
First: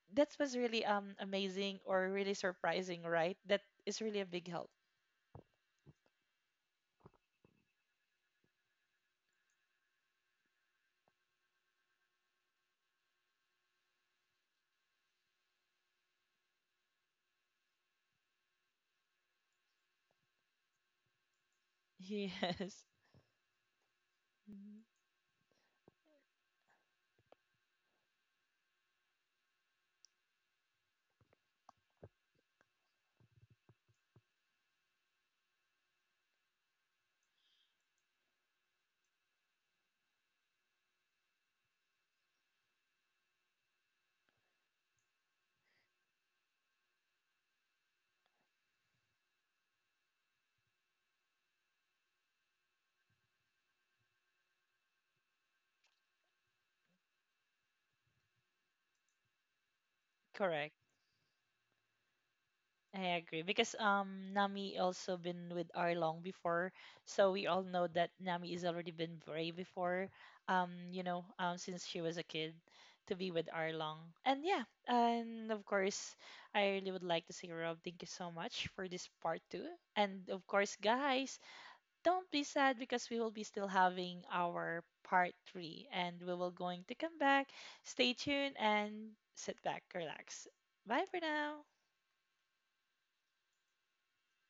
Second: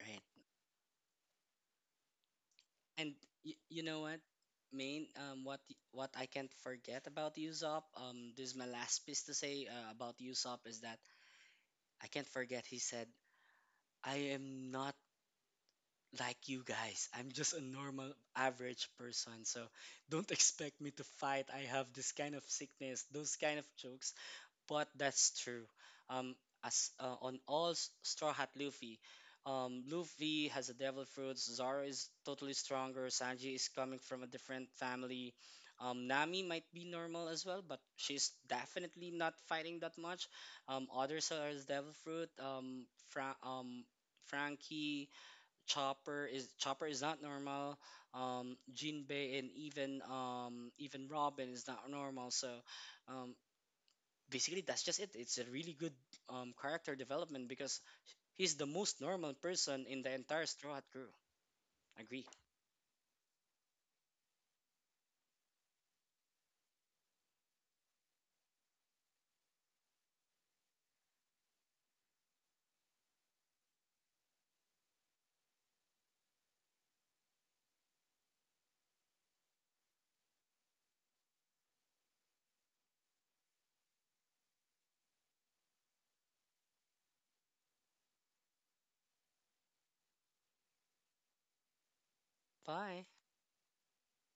right. that was really amazing or really surprising, And right? That you is know really what, a big help. Main, what I can't forget about Usopp, this is my last piece to say, about Usopp, is that I can't forget he said, "I am not like you guys. I'm just a normal, average person. So don't expect me to fight. I have this kind of Yes. sickness, those kind of jokes." Mhm. But that's true. Um, as on all Straw Hat Luffy, Luffy has a devil fruits. Zoro is totally stronger. Sanji is coming from a different family. Nami might be normal as well, but she's definitely not fighting that much. Others are as devil fruit. Frankie, Chopper is not normal. Jinbei, and even even Robin is not normal. So. Um, basically that's just it, it's a really good, character development, because he's the most normal person in the entire straw Correct. hat crew. Agree. I agree, because Nami also been with Arlong before, so we all know that Nami is already been brave before. Since she was a kid, to be with Arlong, and yeah, and of course, I really would like to say Rob, thank you so much for this part too, and of course, guys, don't be sad because we will be still having our part three, and we will going to come back. Stay tuned and sit back, relax. Bye for now. Bye.